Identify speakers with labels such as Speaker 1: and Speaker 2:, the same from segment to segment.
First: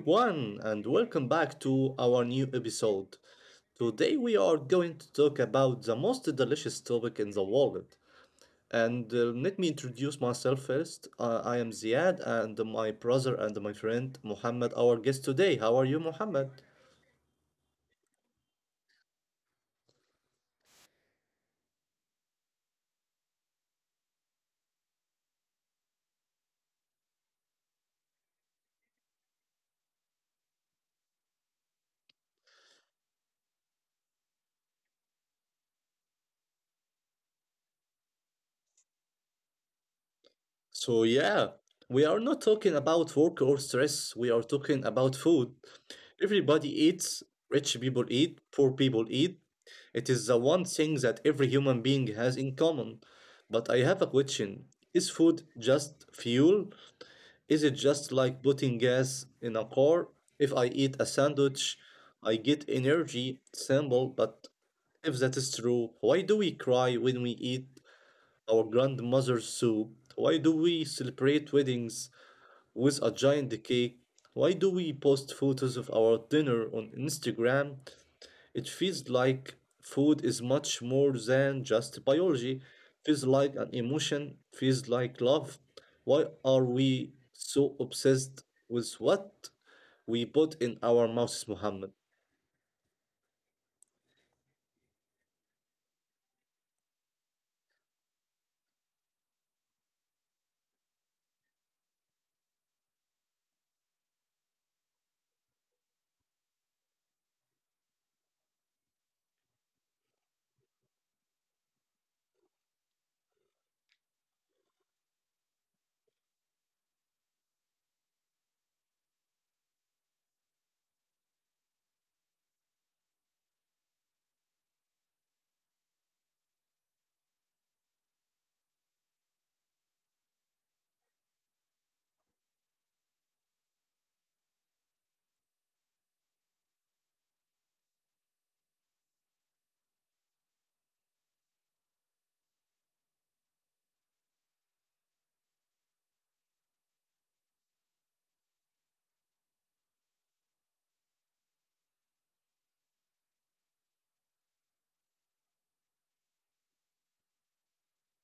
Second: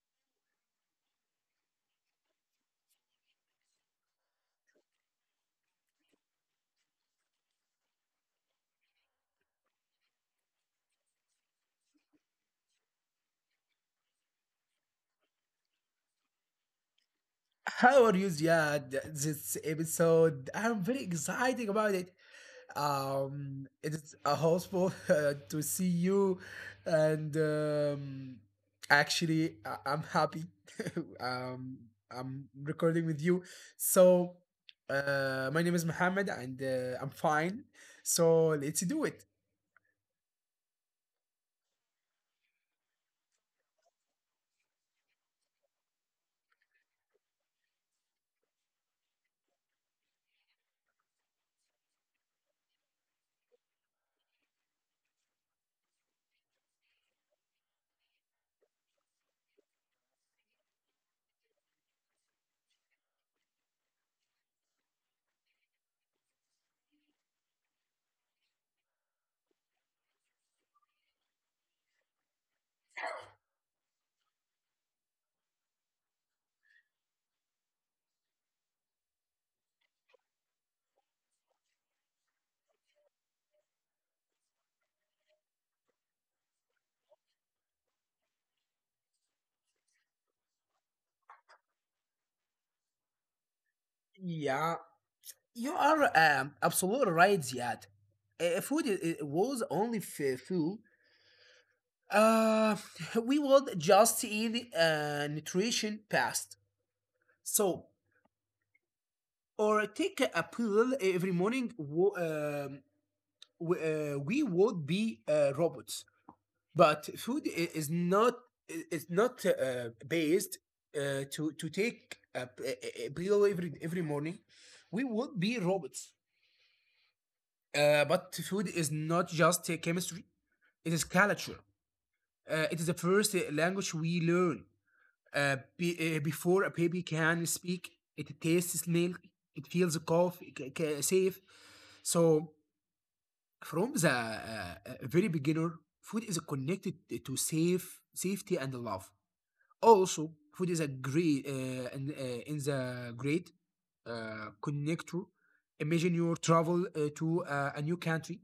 Speaker 1: everyone, and welcome back to our new episode. Today, we are going to talk about the most delicious topic in the world. And Let me introduce myself first. I am Ziad, and my brother and my friend Muhammad, our guest today. How are you, Muhammad?
Speaker 2: How are you, Ziad? This episode, I'm very excited about it. It's a hopeful to see you, and actually, I'm happy. um, I'm recording with you. So, my name is Mohammed, and I'm fine. So let's do it.
Speaker 1: So, yeah, we are not talking about work or stress, we are talking about food. Everybody eats, rich people eat, poor people eat. It is the one thing that every human being has in common. But I have a question. Is food just fuel? Is it just like putting gas in a car? If I eat a sandwich, I get energy, simple, but if that is true, why do we cry when we eat our grandmother's soup? Why do we celebrate weddings with a giant cake? Why do we post photos of our dinner on Instagram? It feels like food is much more than just biology. Feels like an emotion, feels like love. Why are we so obsessed with what we put in our mouths, Muhammad?
Speaker 2: Yeah, you are absolutely right, Ziad. Food was only fuel. Uh, we would just eat nutrition past. So, or take a pill every morning. We would be robots. But food is not based to take a pill every morning. We would be robots. But food is not just chemistry. It is culture. It is the first language we learn. Before a baby can speak, it tastes milk, it feels a cough, safe. So from the very beginner, food is connected to safety and love. Also, food is a great and in the great connector. Imagine you travel to a new country.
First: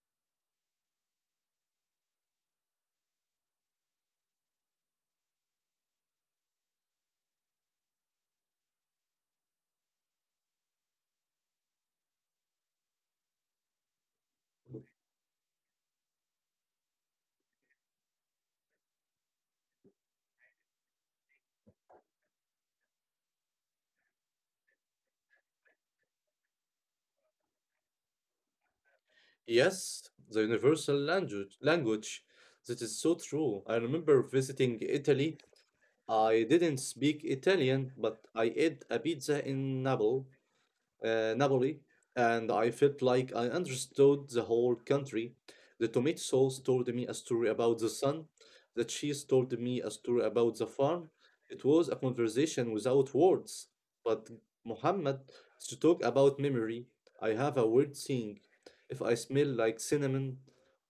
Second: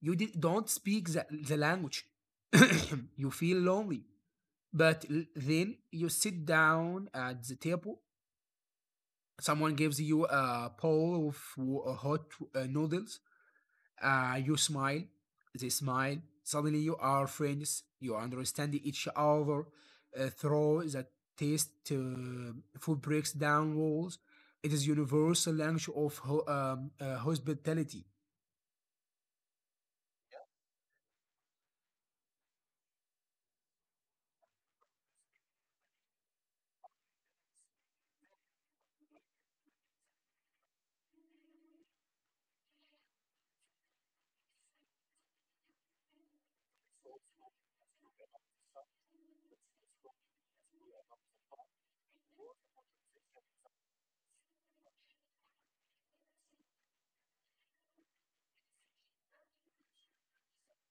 Speaker 2: Don't speak the language. You feel lonely. Then you sit down at the table. Someone gives you a bowl of hot noodles. You smile. They smile. Suddenly you are friends. You understand each other. Through the taste, food breaks down walls. It is universal language of hospitality.
Speaker 1: Yes, the universal language. That is so true. I remember visiting Italy. I didn't speak Italian, but I ate a pizza in Naples, Napoli, and I felt like I understood the whole country. The tomato sauce told me a story about the sun. The cheese told me a story about the farm. It was a conversation without words. But Muhammad, to talk about memory, I have a weird thing. If I smell like cinnamon,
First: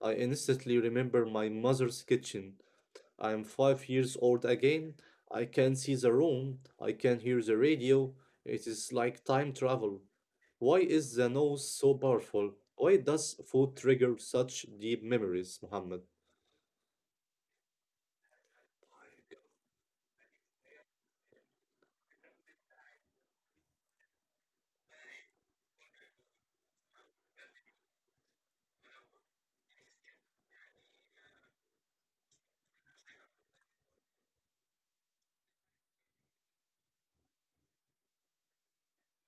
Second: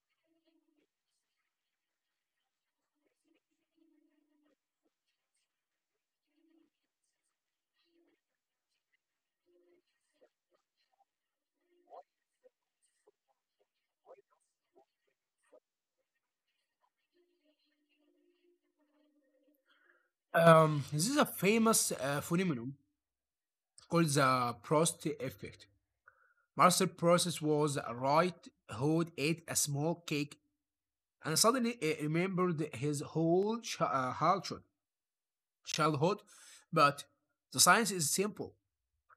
Speaker 1: I instantly remember my mother's kitchen. I'm 5 years old again. I can see the room. I can hear the radio. It is like time travel. Why is the nose so powerful? Why does food trigger such deep memories, Muhammad?
Speaker 2: This is a famous phenomenon called the Prost effect. Marcel Proust was right, who ate a small cake and suddenly remembered his whole childhood. But the science is simple.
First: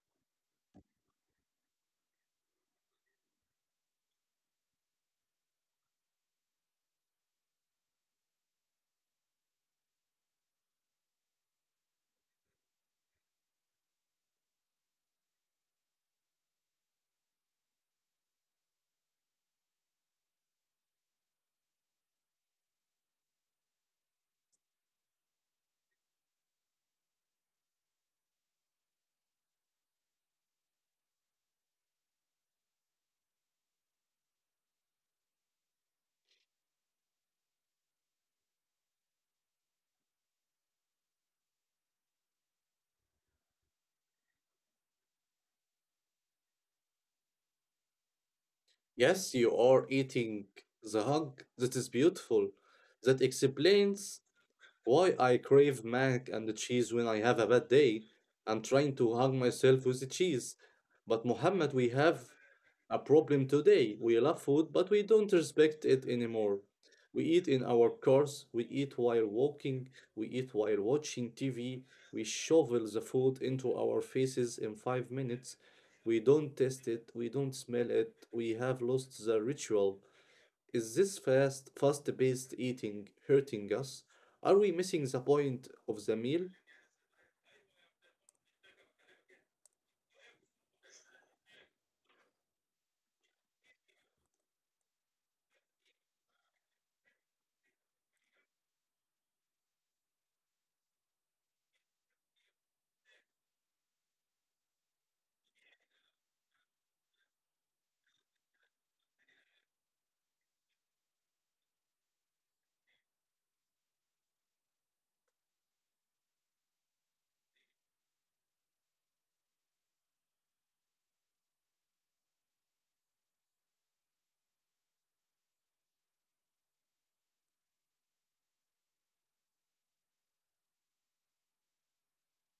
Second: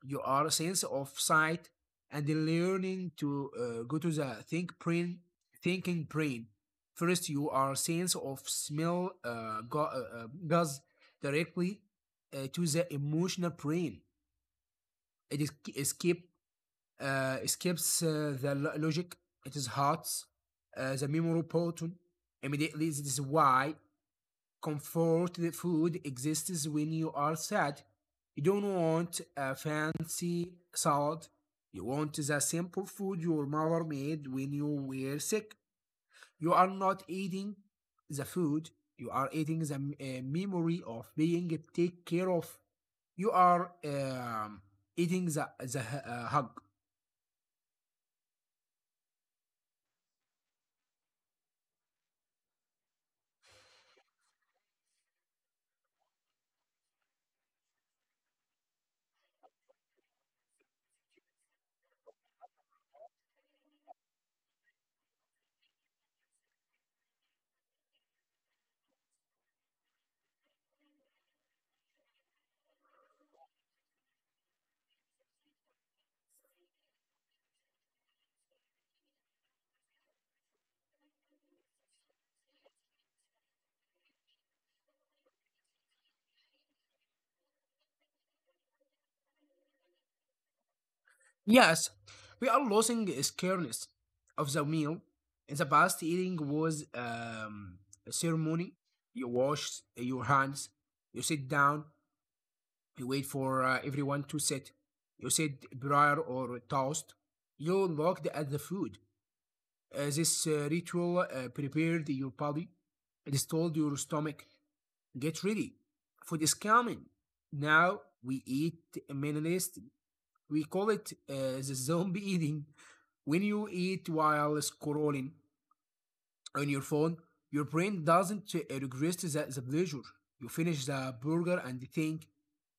Speaker 2: You are a sense of sight and learning to go to the think brain, thinking brain. First, you are sense of smell goes directly to the emotional brain. It is, escape. Skips the logic, it is hearts, the memory proton. Immediately, this is why comfort food exists when you are sad. You don't want a fancy salad. You want the simple food your mother made when you were sick. You are not eating the food. You are eating the memory of being taken care of. You are eating the hug.
Speaker 1: Yes, you are eating the hug. That is beautiful. That explains why I crave mac and the cheese when I have a bad day. I'm trying to hug myself with the cheese. But Muhammad, we have a problem today. We love food, but we don't respect it anymore. We eat in our cars, we eat while walking, we eat while watching TV, we shovel the food into our faces in 5 minutes. We don't taste it, we don't smell it, we have lost the ritual. Is this fast paced eating hurting us? Are we missing the point of the meal?
Speaker 2: Yes, we are losing scariness of the meal. In the past, eating was a ceremony. You wash your hands, you sit down, you wait for everyone to sit. You said prayer or toast. You looked at the food. This ritual prepared your body. It is told your stomach, get ready. Food is coming. Now we eat minimalist, we call it the zombie eating. When you eat while scrolling on your phone, your brain doesn't regress the pleasure. You finish the burger and think,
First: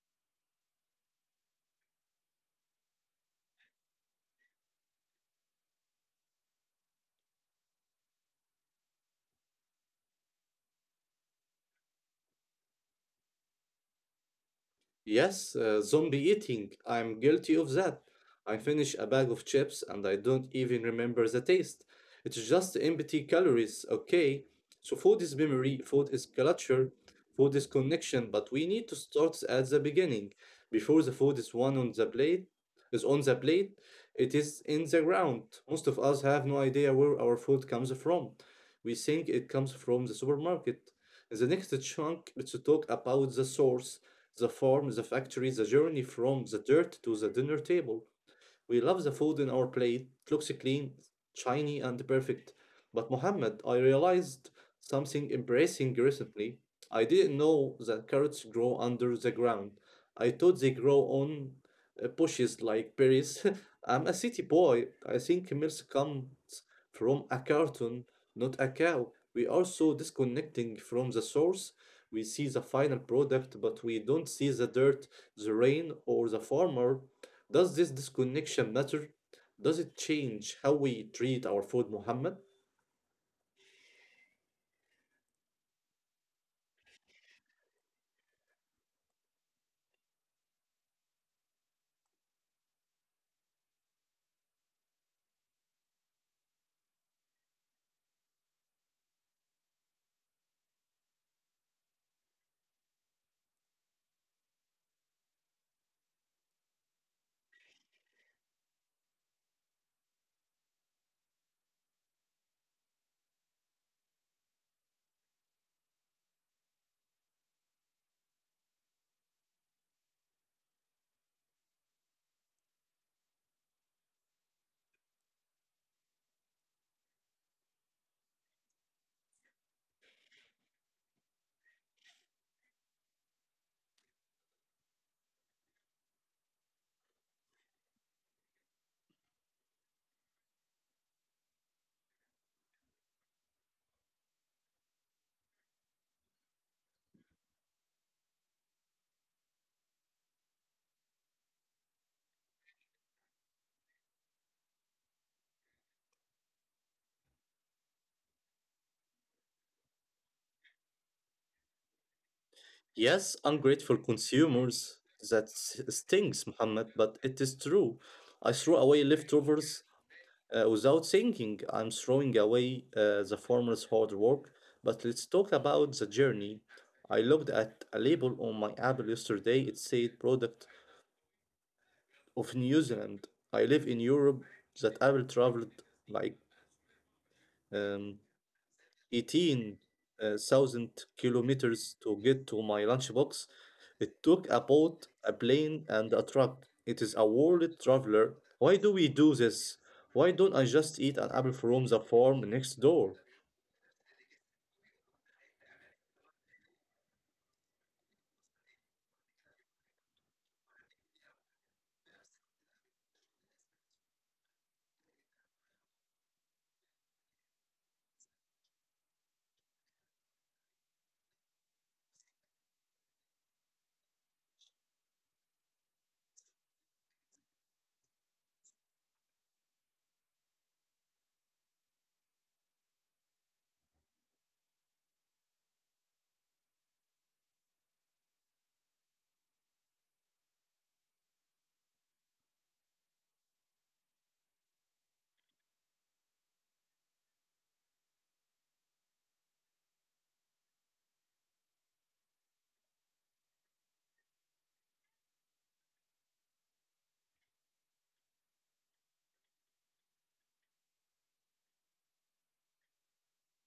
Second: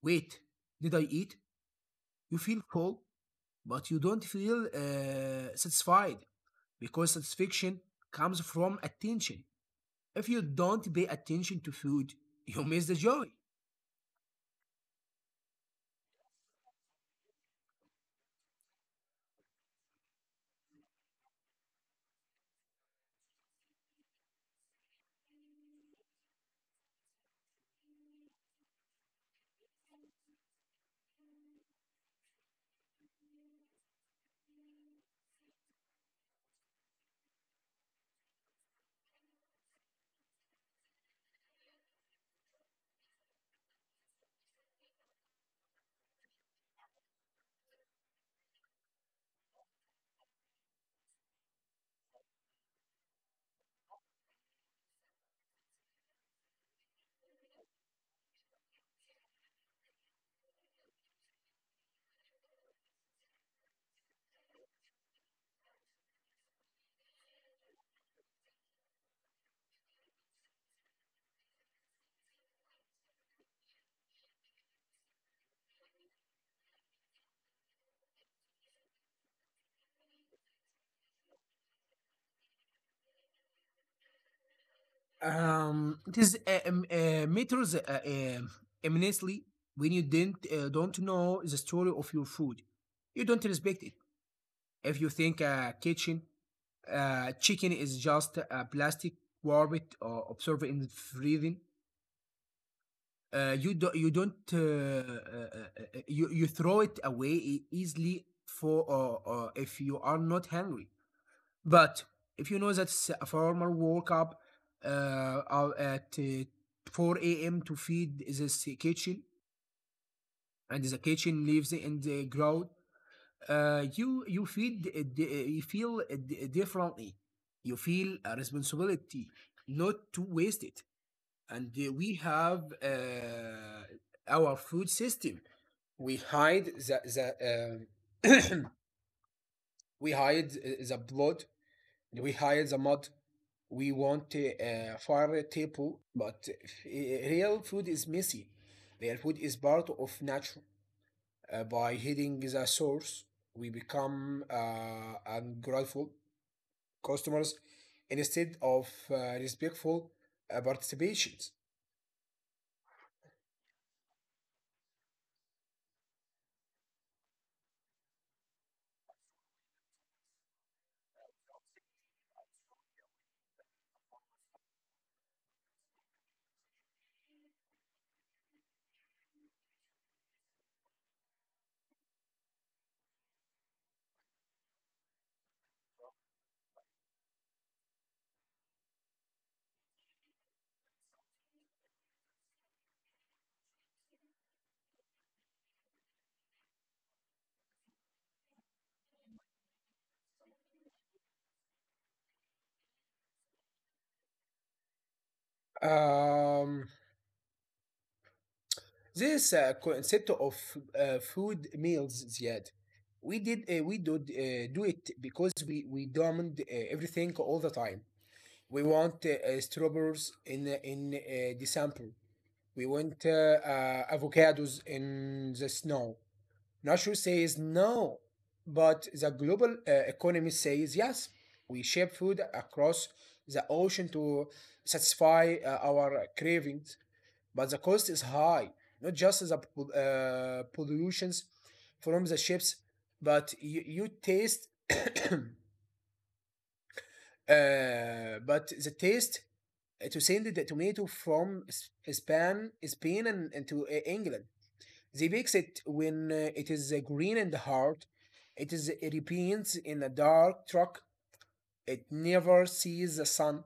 Speaker 2: wait, did I eat? You feel full, but you don't feel satisfied because satisfaction comes from attention. If you don't pay attention to food, you miss the joy.
Speaker 1: Yes, zombie eating. I'm guilty of that. I finish a bag of chips and I don't even remember the taste. It's just empty calories, okay? So food is memory, food is culture, food is connection, but we need to start at the beginning. Before the food is one on the plate, is on the plate, it is in the ground. Most of us have no idea where our food comes from. We think it comes from the supermarket. In the next chunk, let's talk about the source, the farm, the factory, the journey from the dirt to the dinner table. We love the food in our plate. It looks clean, shiny, and perfect. But Mohammed, I realized something embarrassing recently. I didn't know that carrots grow under the ground. I thought they grow on bushes like berries. I'm a city boy. I think milk comes from a carton, not a cow. We are so disconnecting from the source. We see the final product, but we don't see the dirt, the rain, or the farmer. Does this disconnection matter? Does it change how we treat our food, Muhammad?
Speaker 2: It is matters um, immensely. When you didn't don't know the story of your food, you don't respect it. If you think a kitchen chicken is just a plastic warped or observed in freezing, you don't you throw it away easily for if you are not hungry. But if you know that a farmer woke up uh, at 4 a.m. to feed this kitchen, and the kitchen lives in the ground, you feel differently. You feel a responsibility not to waste it. And we have our food system. We hide the um we hide the blood. We hide the mud. We want fire table, but real food is messy. Real food is part of nature. By hitting the source, we become ungrateful customers instead of respectful participations.
Speaker 1: Yes, ungrateful consumers. That stings, Muhammad, but it is true. I threw away leftovers without thinking. I'm throwing away the farmer's hard work. But let's talk about the journey. I looked at a label on my apple yesterday. It said product of New Zealand. I live in Europe. That apple traveled like um, 18,000 kilometers to get to my lunchbox. It took a boat, a plane, and a truck. It is a world traveler. Why do we do this? Why don't I just eat an apple from the farm next door?
Speaker 2: Um, this concept of food meals, Ziad, we did do it because we demand everything all the time. We want strawberries in December. We want avocados in the snow. Nature says no, but the global economy says yes. We ship food across the ocean to satisfy our cravings, but the cost is high. Not just the pollutions from the ships, but you taste, but the taste to send the tomato from Spain and to England. They bakes it when it is green and hard. It remains in a dark truck. It never sees the sun.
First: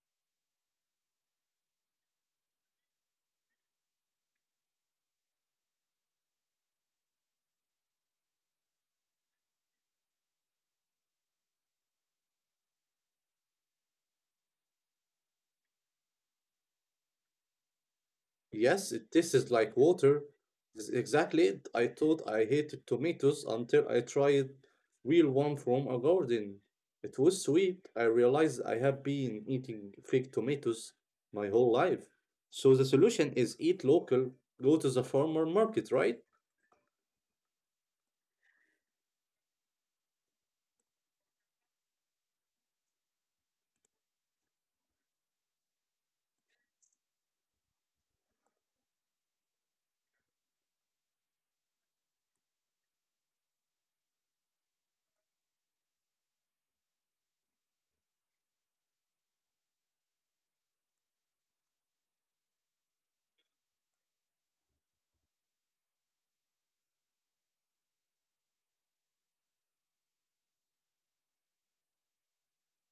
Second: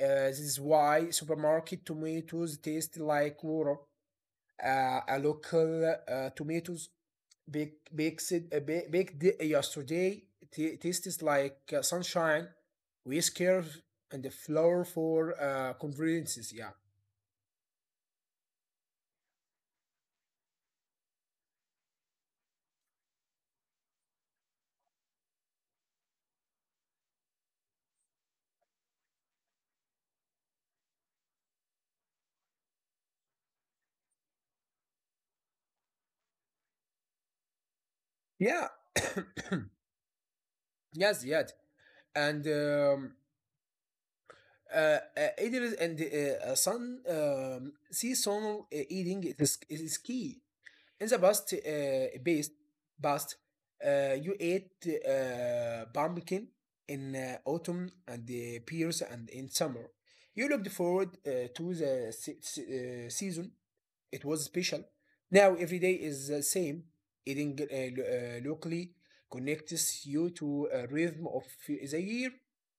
Speaker 2: This is why supermarket tomatoes taste like water. A local tomatoes bakes it, baked yesterday tastes like sunshine. We and the flour for conveniences. Yeah.
Speaker 1: Yes, it tastes like water. This exactly it. I thought I hated tomatoes until I tried real one from a garden. It was sweet. I realized I have been eating fake tomatoes my whole life. So the solution is eat local, go to the farmer market, right?
Speaker 2: Yeah. Yes, yet. And Idris and son, seasonal it is key. In the past, past, you ate pumpkin in autumn and the pears and in summer. You looked forward to the season. It was special. Now every day is the same. Eating locally connects you to a rhythm of the year.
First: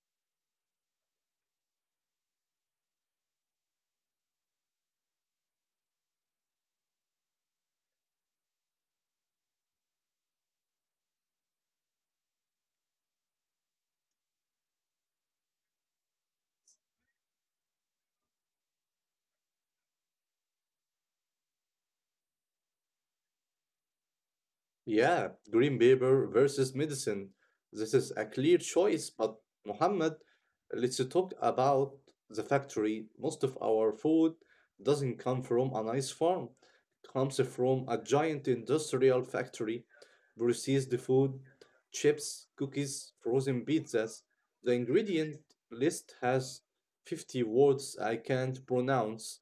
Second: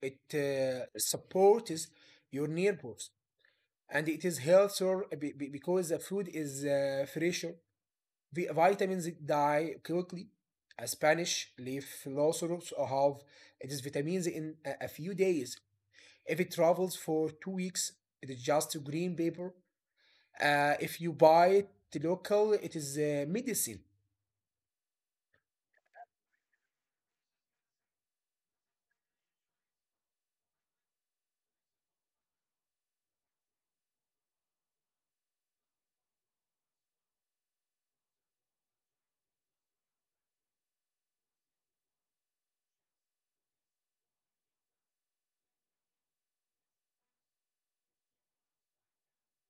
Speaker 2: It supports your nerves, and it is healthier because the food is fresher. The vitamins die quickly. A Spanish leaf loceros have it is vitamins in a few days. If it travels for 2 weeks, it is just green paper. If you buy it local, it is medicine.
Speaker 1: Yeah, green paper versus medicine. This is a clear choice, but Muhammad, let's talk about the factory. Most of our food doesn't come from a nice farm. It comes from a giant industrial factory. Processed food, chips, cookies, frozen pizzas. The ingredient list has 50 words I can't pronounce:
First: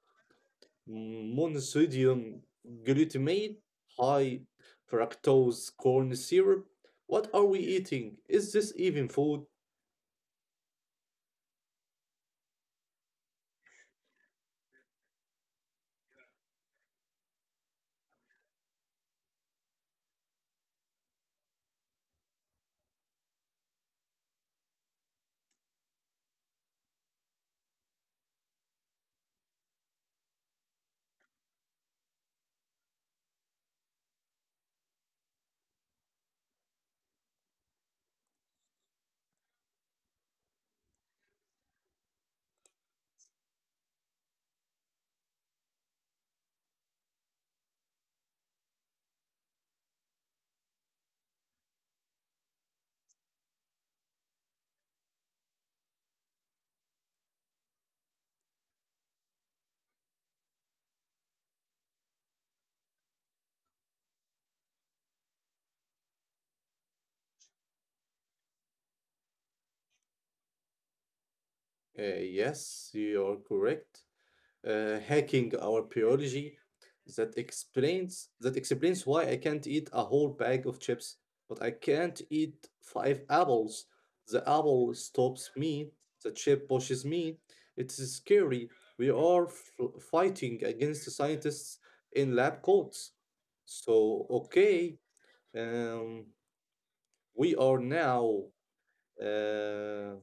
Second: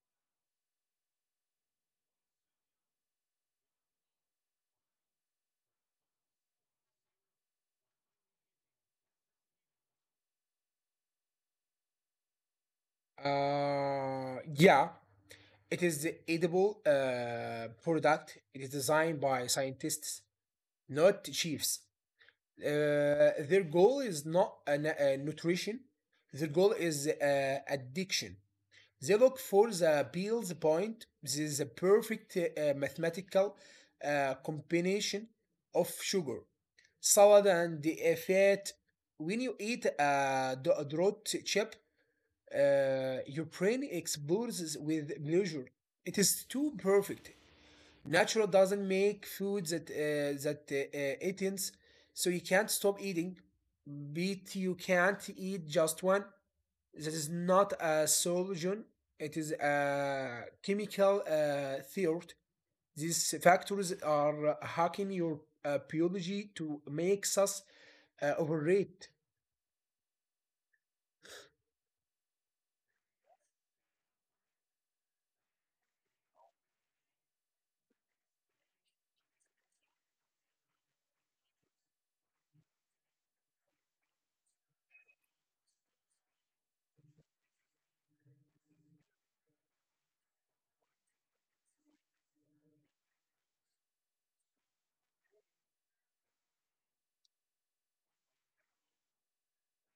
Speaker 1: monosodium glutamate, high fructose corn syrup. What are we eating? Is this even food?
Speaker 2: Yeah, it is the edible product. It is designed by scientists, not chiefs. Uh, their goal is not nutrition. Their goal is addiction. They look for the Beals point. This is a perfect mathematical combination of sugar, salad, and the fat. When you eat a drought chip, your brain explodes with pleasure. It is too perfect. Natural doesn't make food that it ends, so you can't stop eating. But you can't eat just one. This is not a solution. It is a chemical theory. These factors are hacking your biology to make us overrate.
Speaker 1: Yes, you're correct. Hacking our biology, that explains why I can't eat a whole bag of chips, but I can't eat five apples. The apple stops me, the chip pushes me. It's scary. We are fighting against the scientists in lab coats. So okay, um, we are now uh,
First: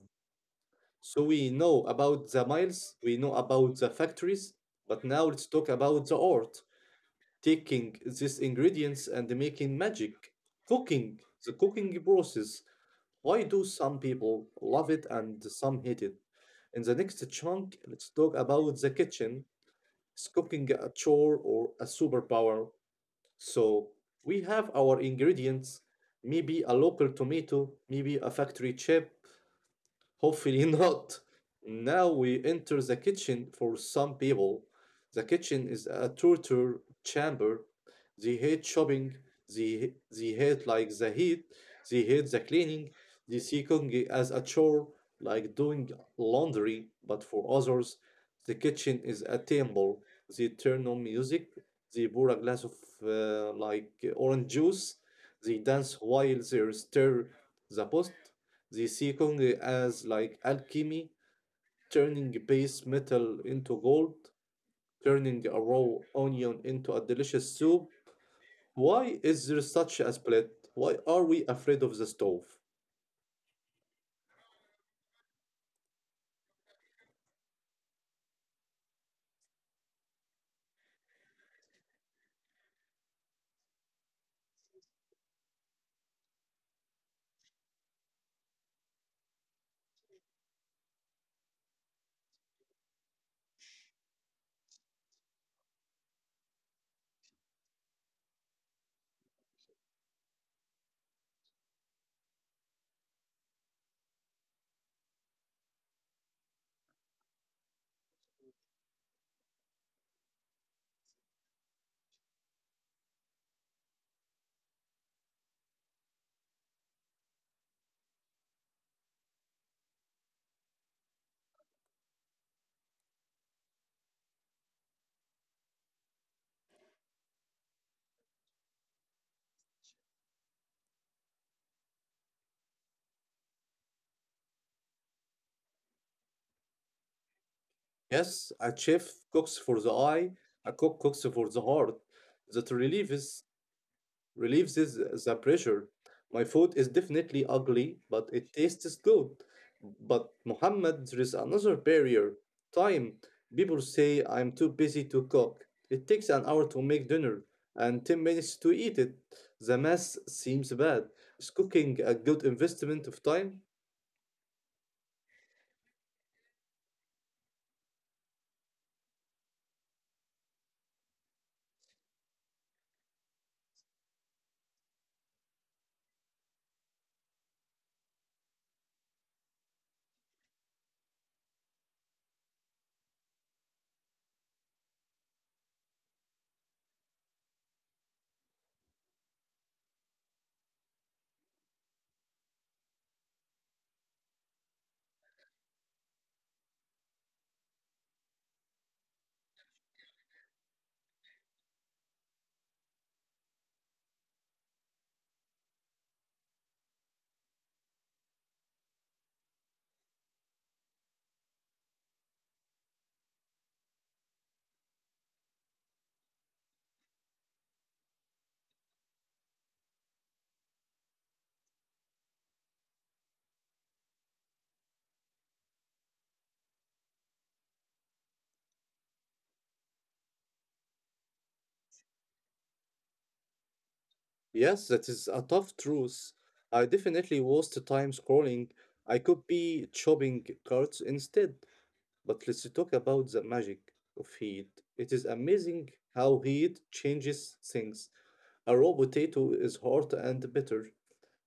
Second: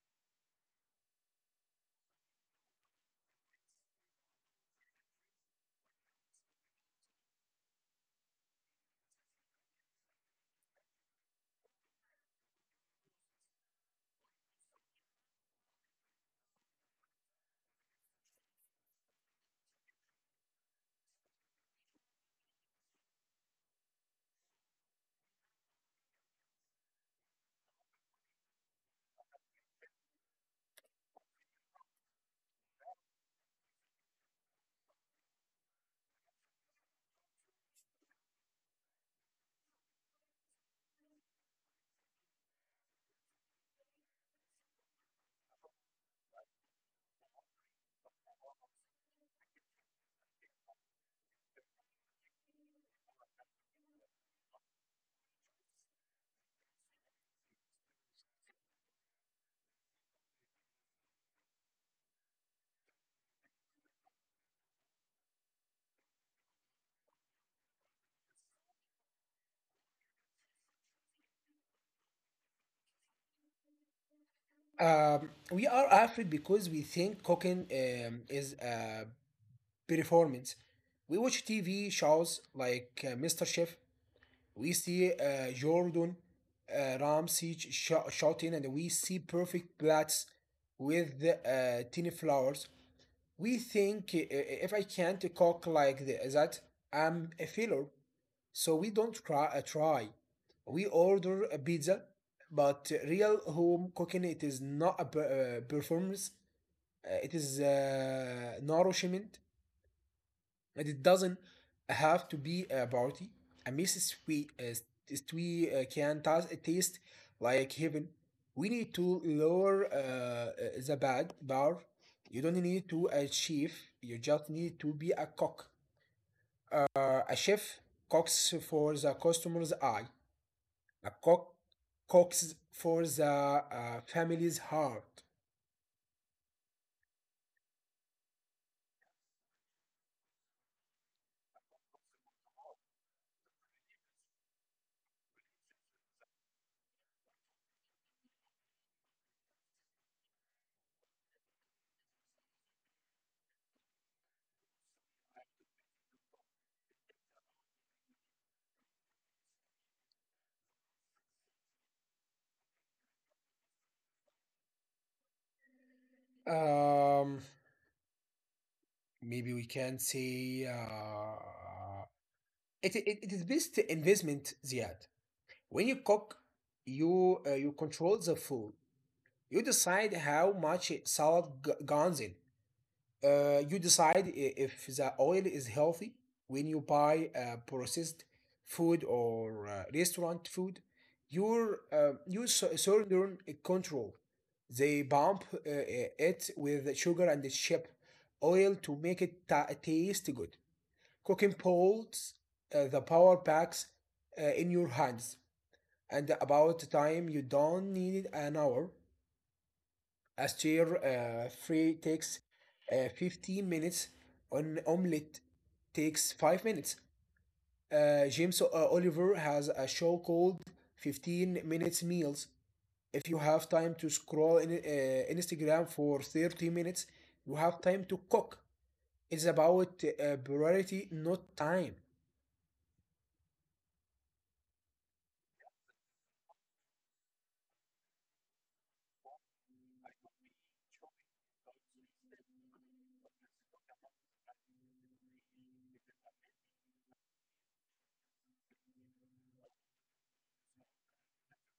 Speaker 1: so we know about the mills, we know about the factories, but now let's talk about the art, taking these ingredients and making magic. Cooking, the cooking process. Why do some people love it and some hate it? In the next chunk, let's talk about the kitchen. Is cooking a chore or a superpower? So we have our ingredients, maybe a local tomato, maybe a factory chip, hopefully not. Now we enter the kitchen. For some people, the kitchen is a torture chamber. They hate shopping. They hate like the heat. They hate the cleaning. They see cooking as a chore, like doing laundry. But for others, the kitchen is a temple. They turn on music. They pour a glass of like orange juice. They dance while they stir the post. They see Kong as like alchemy, turning base metal into gold, turning a raw onion into a delicious soup. Why is there such a split? Why are we afraid of the stove?
Speaker 2: We are afraid because we think cooking is a performance. We watch TV shows like Mr. Chef. We see Jordan Ramsay shouting, and we see perfect plates with tiny flowers. We think if I can't cook like that, I'm a failure. So we don't try. We order a pizza, but real home cooking it is not a performance. It is nourishment. And it doesn't have to be a party. A messy sweet is we can taste like heaven. We need to lower the bad bar. You don't need to achieve. You just need to be a cook. A chef cooks for the customer's eye. A cook cooks for the family's heart.
Speaker 1: Yes, a chef cooks for the eye, a cook cooks for the heart. That relief is. Relieves is- the pressure. My food is definitely ugly, but it tastes good. But Muhammad, there is another barrier. Time. People say I'm too busy to cook. It takes an hour to make dinner and 10 minutes to eat it. The mess seems bad. Is cooking a good investment of time?
Speaker 2: Um, Maybe we can say it is best investment, Ziad. When you cook, you control the food. You decide how much salad goes in. You decide if the oil is healthy. When you buy processed food or restaurant food, you surrender control. They bump it with sugar and chip oil to make it taste good. Cooking pots, the power packs in your hands. And about time, you don't need an hour. A stir fry takes 15 minutes. An omelette takes 5 minutes. James Oliver has a show called 15 Minutes Meals. If you have time to scroll in, Instagram for 30 minutes, you have time to cook. It's about priority, not time.
Speaker 1: Yes, that is a tough truth. I definitely waste time scrolling. I could be chopping carrots instead. But let's talk about the magic of heat. It is amazing how heat changes things. A raw potato is hard and bitter.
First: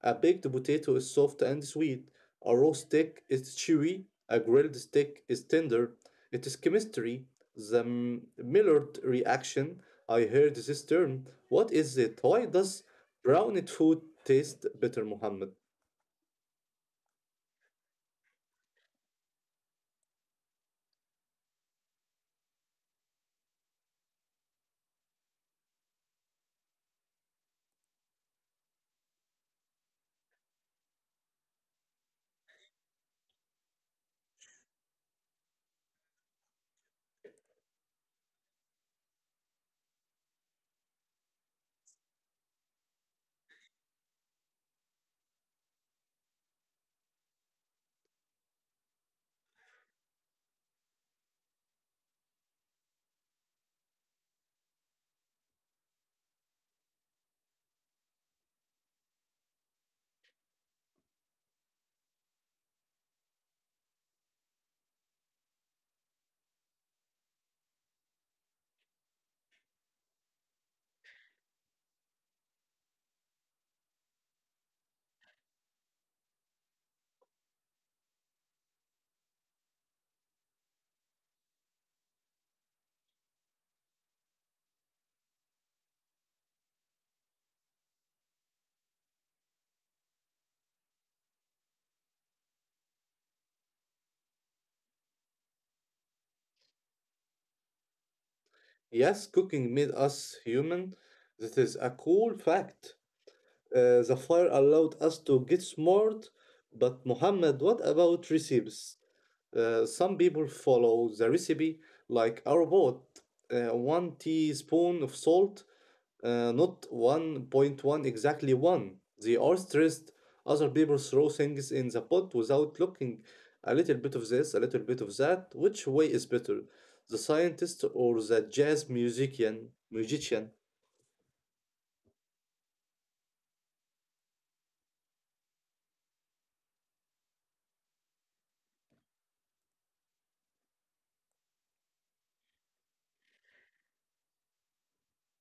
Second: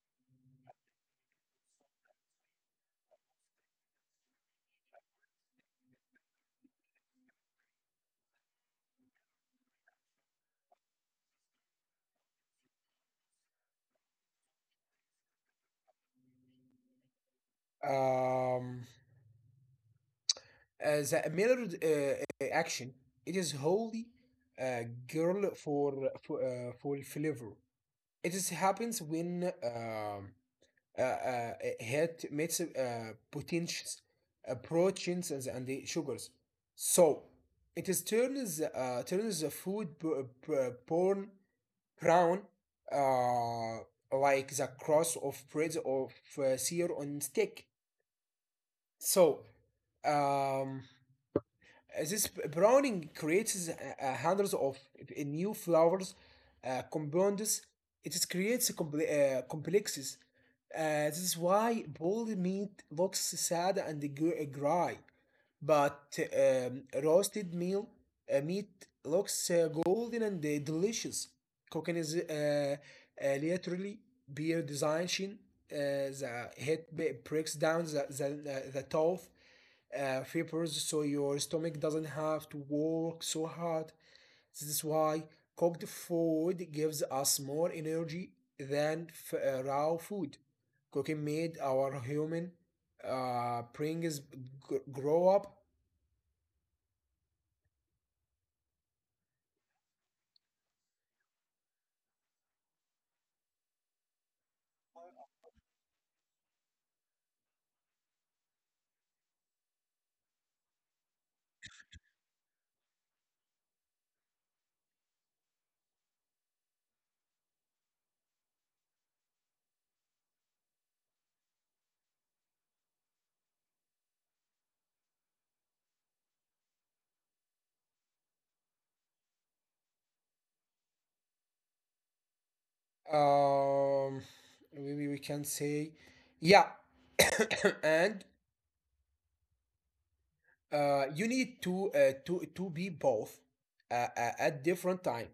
Speaker 1: A baked potato is soft and sweet. A raw steak is chewy. A grilled steak is tender. It is chemistry, the Millard reaction. I heard this term. What is it? Why does browned food taste better, Muhammad?
Speaker 2: Um, the Miller action. It is wholly uh, girl for flavor. It is happens when uh, uh, head meets potentials, proteins and the sugars. So it is turns the food b- b- born brown, uh, like the cross of bread of sear on stick. So um, This browning creates hundreds of new flowers, compounds. It is creates complexes. This is why boiled meat looks sad and dry, but roasted meat looks golden and delicious. Cooking is literally beer design. Shin. The heat breaks down the tough fibers so your stomach doesn't have to work so hard. This is why cooked food gives us more energy than raw food. Cooking made our human brings grow up.
Speaker 1: Yes, cooking made us human. That is a cool fact. The fire allowed us to get smart, but Muhammad, what about recipes? Some people follow the recipe like our boat, one teaspoon of salt, not 1.1, exactly one. They are stressed. Other people throw things in the pot without looking. A little bit of this, a little bit of that. Which way is better, the scientist or the jazz musician?
Speaker 2: Um, Maybe we can say, yeah, and you need to be both at different time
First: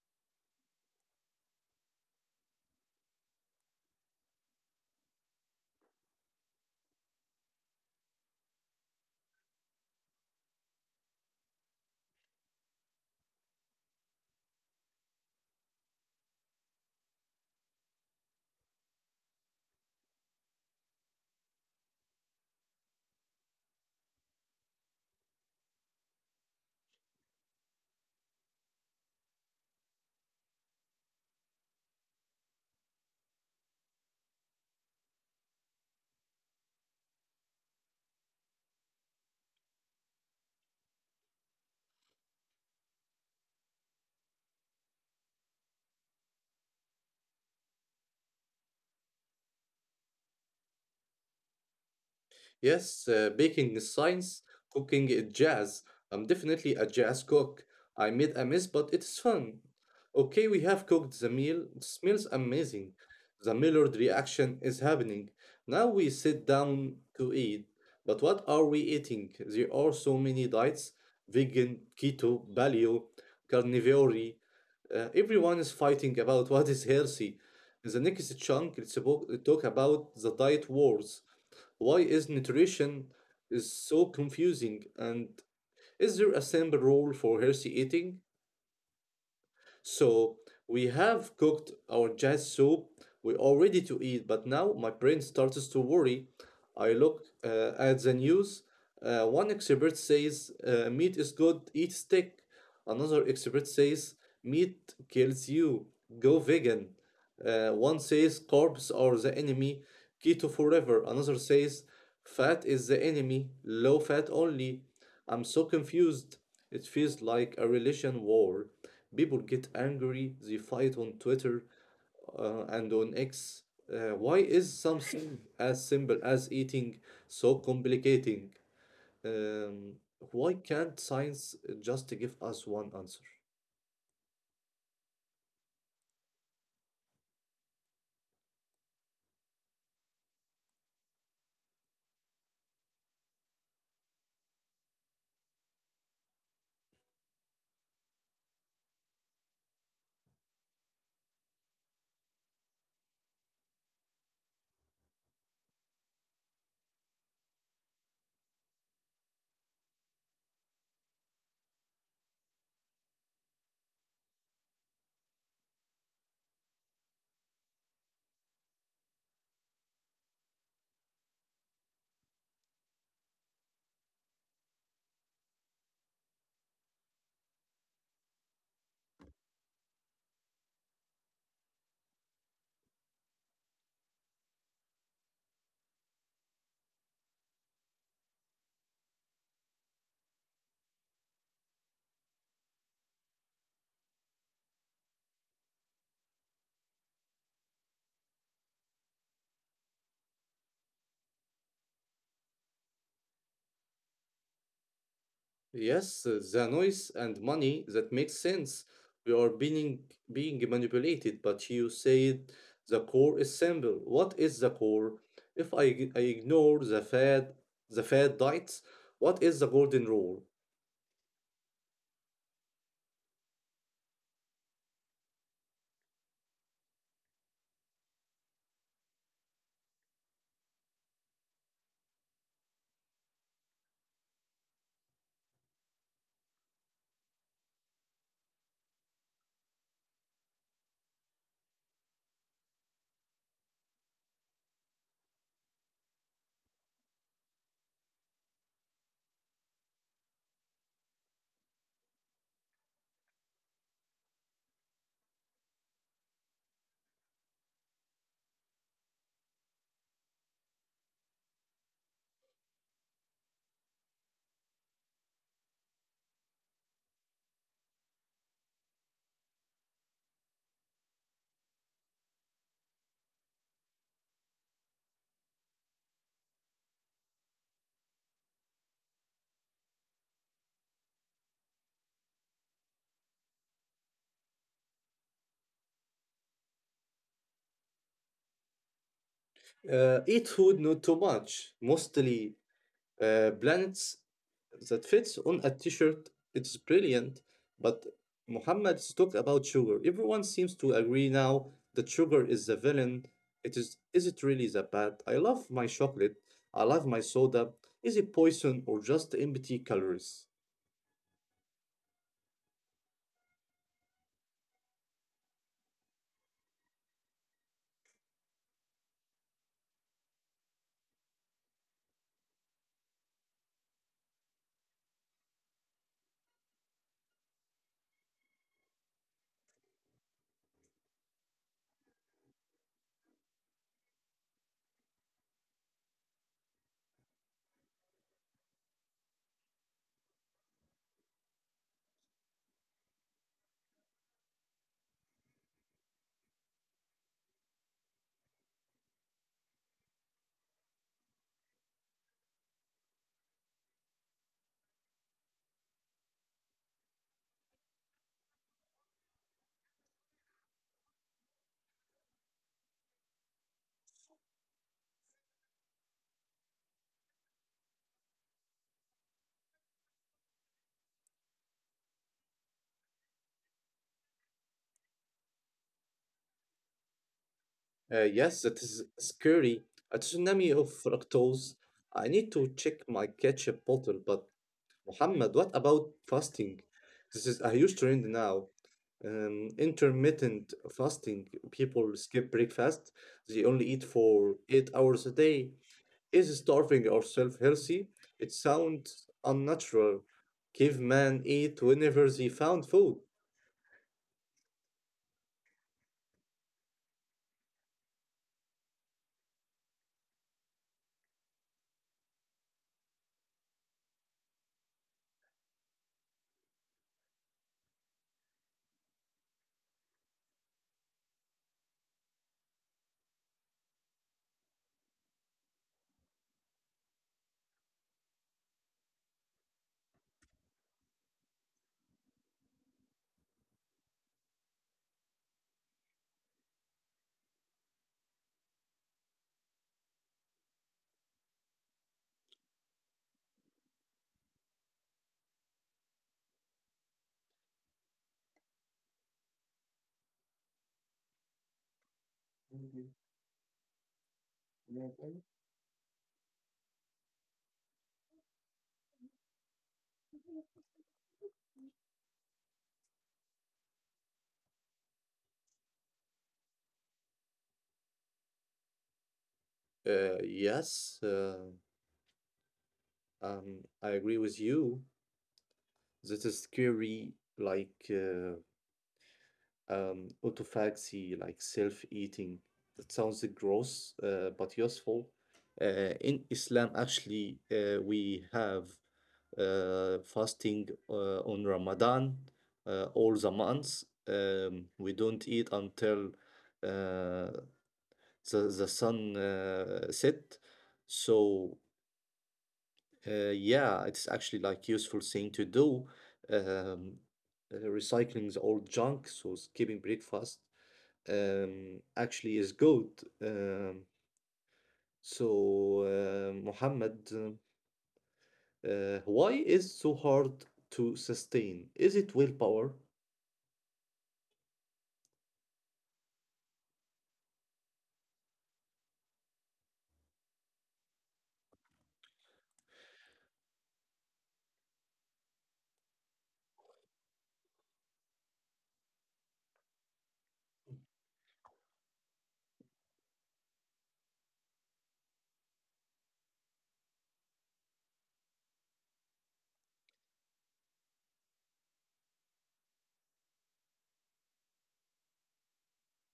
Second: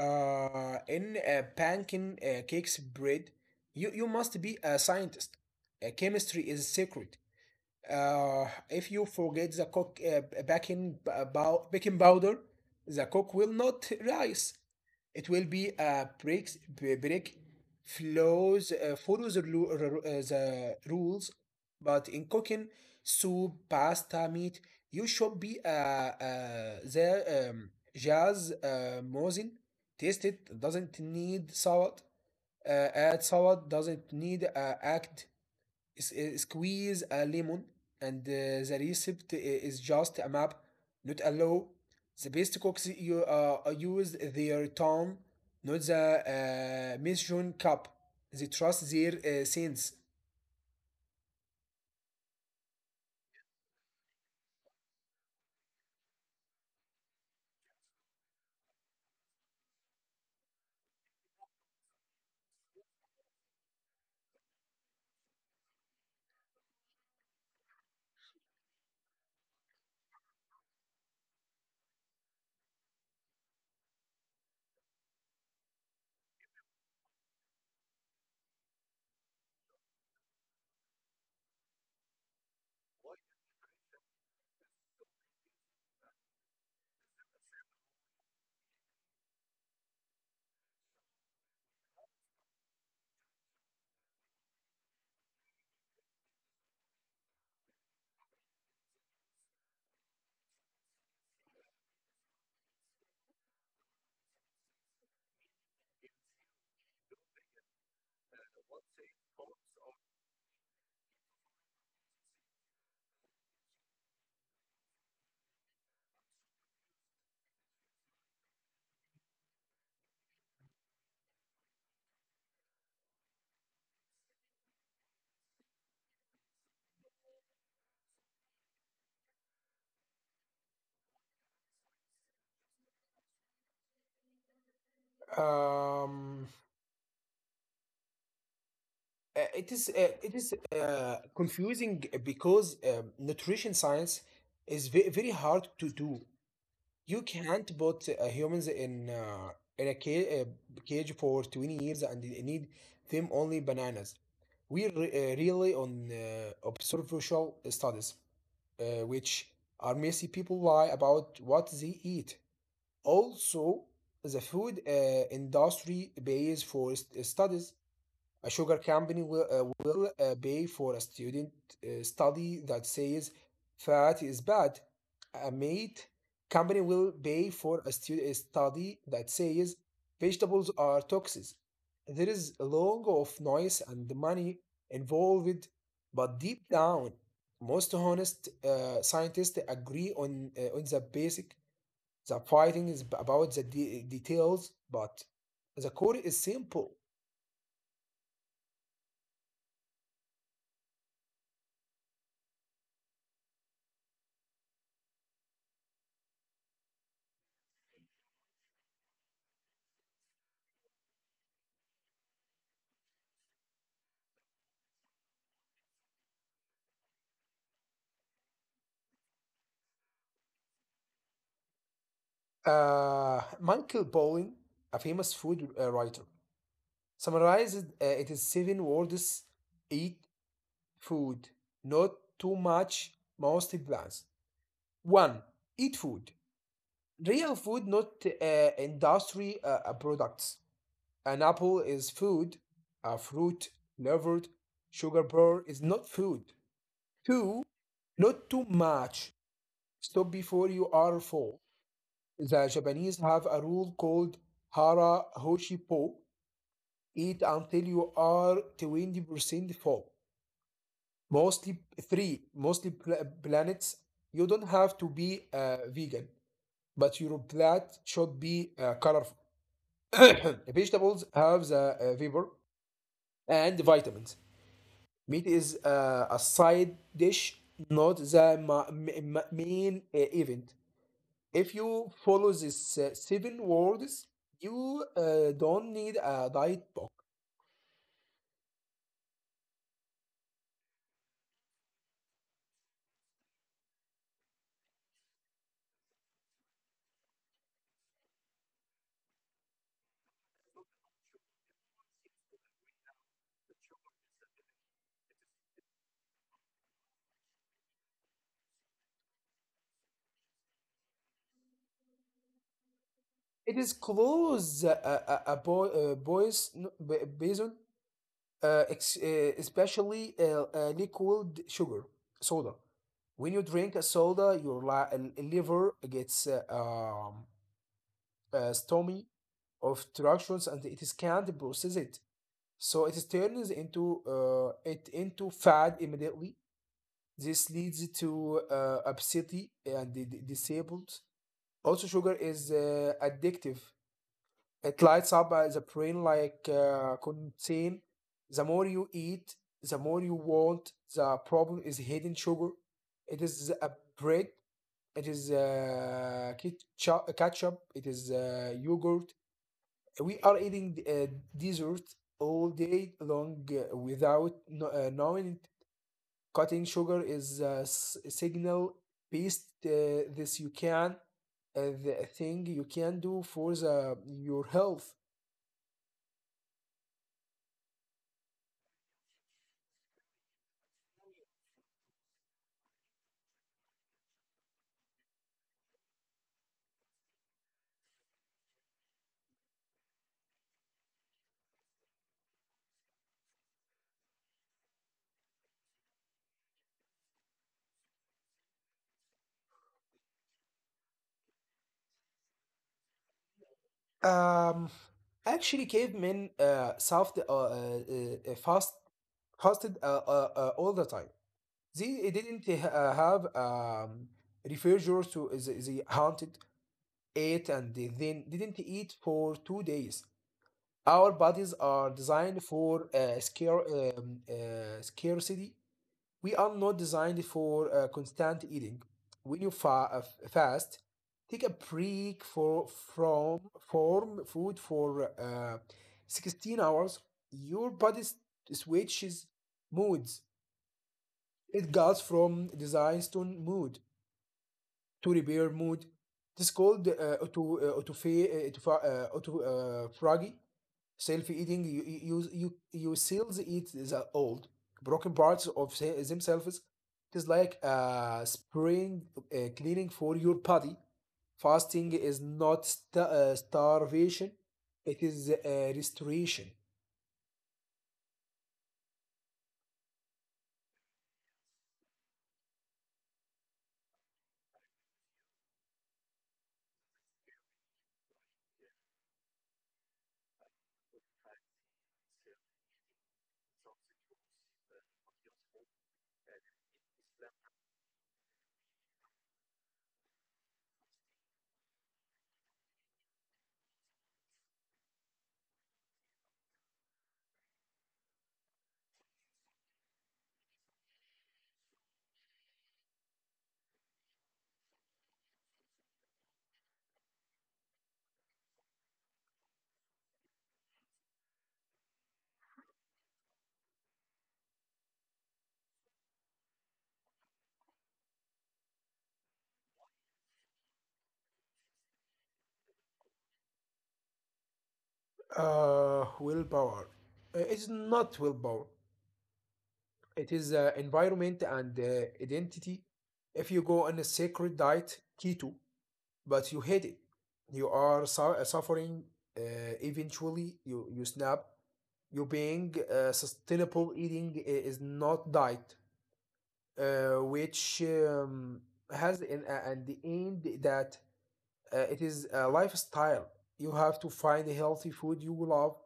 Speaker 2: in banking cakes bread. You must be a scientist. Chemistry is sacred. If you forget the cook baking b- baking powder, the cook will not rise. It will be a break flows follows the, the rules, but in cooking soup, pasta, meat, you should be the jazz mosin. Taste it doesn't need salad. Add salad doesn't need squeeze a lemon and the recipe is just a map, not a law. The best cooks eh, you use their tongue, not the measuring cup. They trust their sense.
Speaker 1: Yes, baking is science, cooking is jazz. I'm definitely a jazz cook. I made a mess, but it's fun. Okay, we have cooked the meal. It smells amazing. The Millard reaction is happening. Now we sit down to eat. But what are we eating? There are so many diets: vegan, keto, paleo, carnivore. Everyone is fighting about what is healthy. In the next chunk, talk about the diet wars. Why is nutrition is so confusing, and is there a simple rule for healthy eating? So we have cooked our jazz soup. We're all ready to eat, but now my brain starts to worry. I look at the news. One expert says meat is good, eat steak. Another expert says meat kills you, go vegan. One says carbs are the enemy, keto forever. Another says fat is the enemy, low fat only. I'm so confused. It feels like a religion war. People get angry, they fight on Twitter and on X. Why is something as simple as eating so complicating? Um, why can't science just give us one answer?
Speaker 2: um, it is confusing because nutrition science is very hard to do. You can't put humans in a cage for 20 years and need them only bananas. We rely on observational studies, which are messy. People lie about what they eat. Also, the food industry pays for studies. A sugar company will pay for a student study that says fat is bad. A meat company will pay for a study that says vegetables are toxic. There is a lot of noise and money involved, but deep down, most honest scientists agree on the basic. The fighting is about the details, but the core is simple.
Speaker 1: Yes, the noise and money, that makes sense. We are being manipulated, but you said the core is simple. What is the core? If I, I ignore the fad diets, what is the golden rule?
Speaker 2: Michael Pollan, a famous food writer, summarized it is seven words: eat food, not too much, mostly plants. One, eat food. Real food, not industry products. An apple is food, a fruit flavored sugar bar is not food. Two, not too much. Stop before you are full. The Japanese have a rule called Hara Hoshi Po: eat until you are 20% full. Mostly free, mostly planets. You don't have to be vegan, but your plate should be colorful. Vegetables have the fiber and vitamins. Meat is a side dish, not the main event. If you follow these seven words, you don't need a diet book.
Speaker 1: Eat food, not too much, mostly plants. That fits on a t-shirt. It's brilliant. But Muhammad talked about sugar. Everyone seems to agree now that sugar is the villain. It Is it really that bad? I love my chocolate. I love my soda. Is it poison or just empty calories?
Speaker 2: It is close, boy, boys, basin, especially liquid sugar, soda. When you drink a soda, your liver gets stormy of directions and it is can't process it. So it is turns into it into fat immediately. This leads to obesity and disabled. Also, sugar is addictive. It lights up as a brain like contain. The more you eat, the more you want. The problem is hidden sugar. It is a bread. It is ketchup. It is yogurt. We are eating dessert all day long without knowing it. Cutting sugar is a signal based. This you can the thing you can do for the your health.
Speaker 1: Yes, that is scary. A tsunami of fructose. I need to check my ketchup bottle, but Muhammad, what about fasting? This is a huge trend now. Intermittent fasting. People skip breakfast. They only eat for 8 hours a day. Is starving ourselves healthy? It sounds unnatural. Cavemen eat whenever they found food.
Speaker 2: Um, Actually, cavemen surfed fast fasted all the time. They didn't have refrigerators, so they hunted, ate, and they then didn't eat for 2 days. Our bodies are designed for scarcity. We are not designed for constant eating. When you fast, take a break for from from food for 16 hours. Your body switches moods. It goes from design to mood to repair mood. This called auto autopha- autopha- auto phagy, self-eating. You seals eat the old broken parts of themselves. It is like a spring cleaning for your body. Fasting is not starvation, it is restoration.
Speaker 1: Uh, yes, uh, I agree with you. This is scary. Like, uh, Autophagy, like self-eating. That sounds gross, but useful. In Islam, actually, we have fasting on Ramadan all the months. We don't eat until uh, the sun set. So yeah, it's actually like useful thing to do. Um, Recycling the old junk, so skipping breakfast actually is good. Um, so, Mohammed, why is so hard to sustain? Is it willpower?
Speaker 2: Willpower It is not willpower, it is environment and identity. If you go on a sacred diet keto but you hate it, you are suffering. uh, Eventually you snap. You being sustainable eating is not diet, which has at the end that it is a lifestyle. You have to find healthy food you love.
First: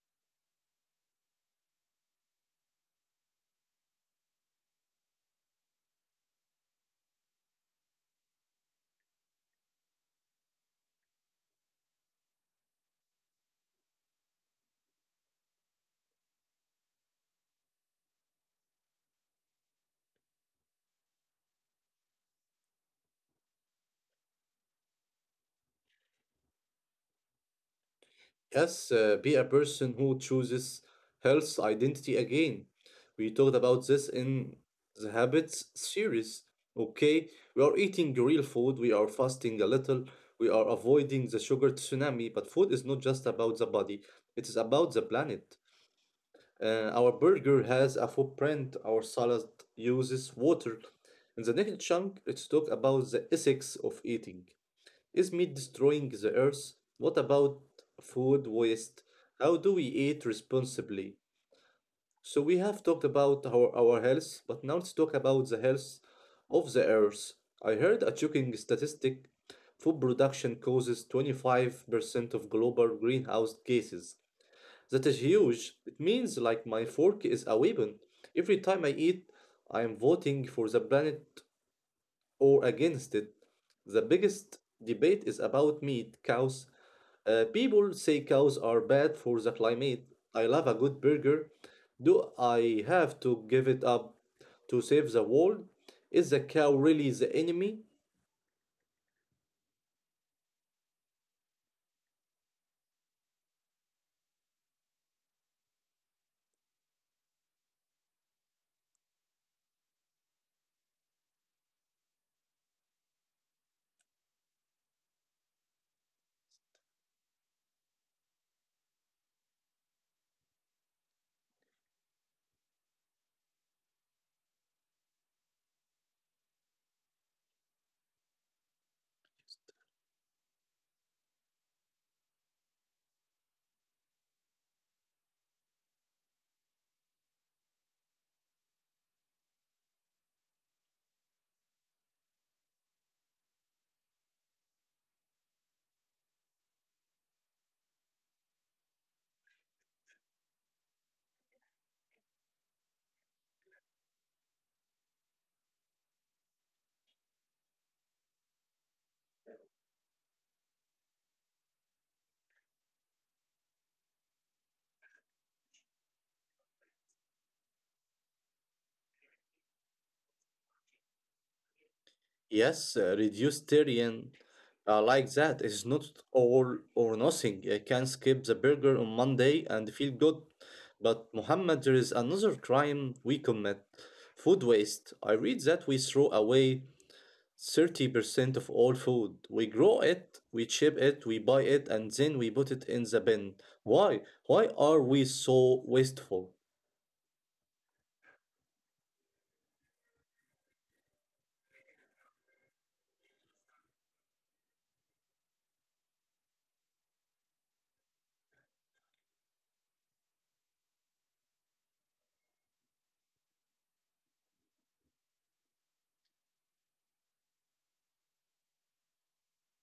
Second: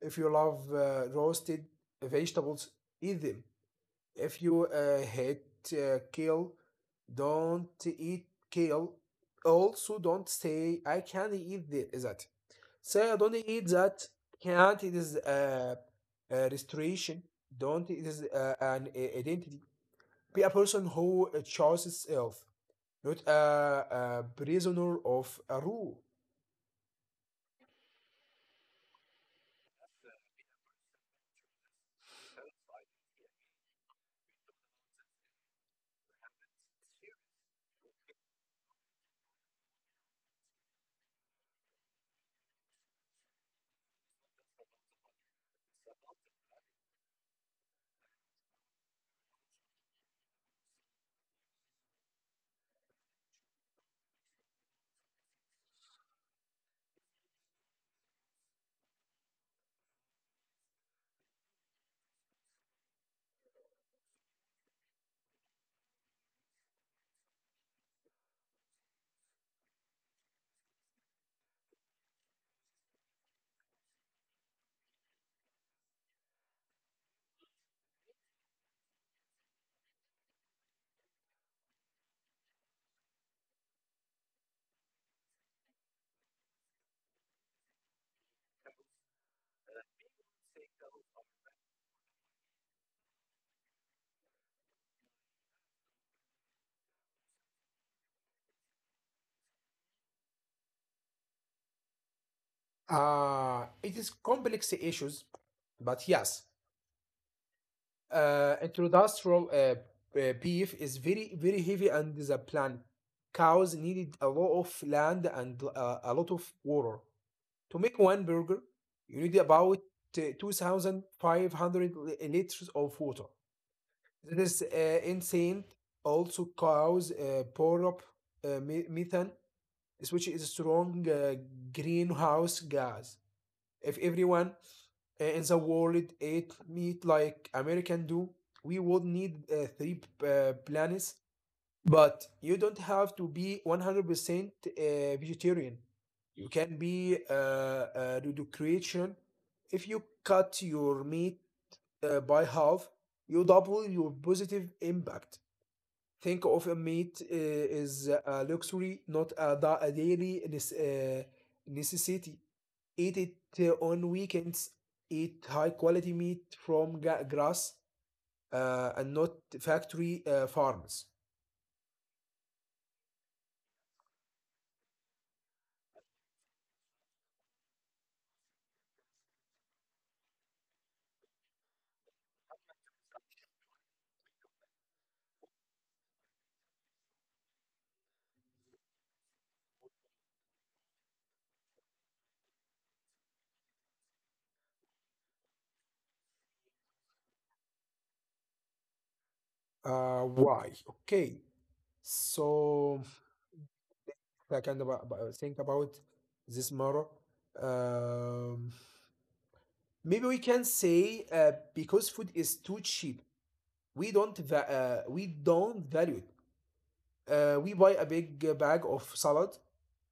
Speaker 2: If you love roasted vegetables, eat them. If you hate kale, don't eat kale. Also, don't say I can't eat that. Say I don't eat that. Can't, it is a restoration. Don't, it is an identity. Be a person who chooses self, not a prisoner of a rule.
Speaker 1: Yes, be a person who chooses health identity again. We talked about this in the habits series. Okay, we are eating real food, we are fasting a little, we are avoiding the sugar tsunami, but food is not just about the body, it is about the planet. Our burger has a footprint, our salad uses water. In the next chunk, let's talk about the ethics of eating. Is meat destroying the earth? What about food waste? How do we eat responsibly? So we have talked about our health, but now let's talk about the health of the earth. I heard a shocking statistic. Food production causes 25% of global greenhouse gases. That is huge. It means like my fork is a weapon. Every time I eat, I am voting for the planet or against it. The biggest debate is about meat, cows, people say cows are bad for the climate. I love a good burger. Do I have to give it up to save the world? Is the cow really the enemy?
Speaker 2: It is complex issues, but yes. Introdustrial beef is very, very heavy and the plant. Cows needed a lot of land and a lot of water. To make one burger, you need about 2,500 liters of water. That is insane. Also, cows pour up methane, which is a strong greenhouse gas. If everyone in the world ate meat like American do, we would need three planets. But you don't have to be 100% vegetarian. You can be reduction. If you cut your meat by half, you double your positive impact. Think of a meat is a luxury, not a daily necessity. Eat it on weekends. Eat high quality meat from grass and not factory farms.
Speaker 1: Yes, reducitarian, like that is not all or nothing. I can skip the burger on Monday and feel good. But Muhammad, there is another crime we commit food waste. I read that we throw away 30% of all food. We grow it, we ship it, we buy it, and then we put it in the bin. Why? Why are we so wasteful?
Speaker 2: Why? Okay. So I kind of think about this matter. Um, Maybe we can say because food is too cheap, we don't va- we don't value it. We buy a big bag of salad,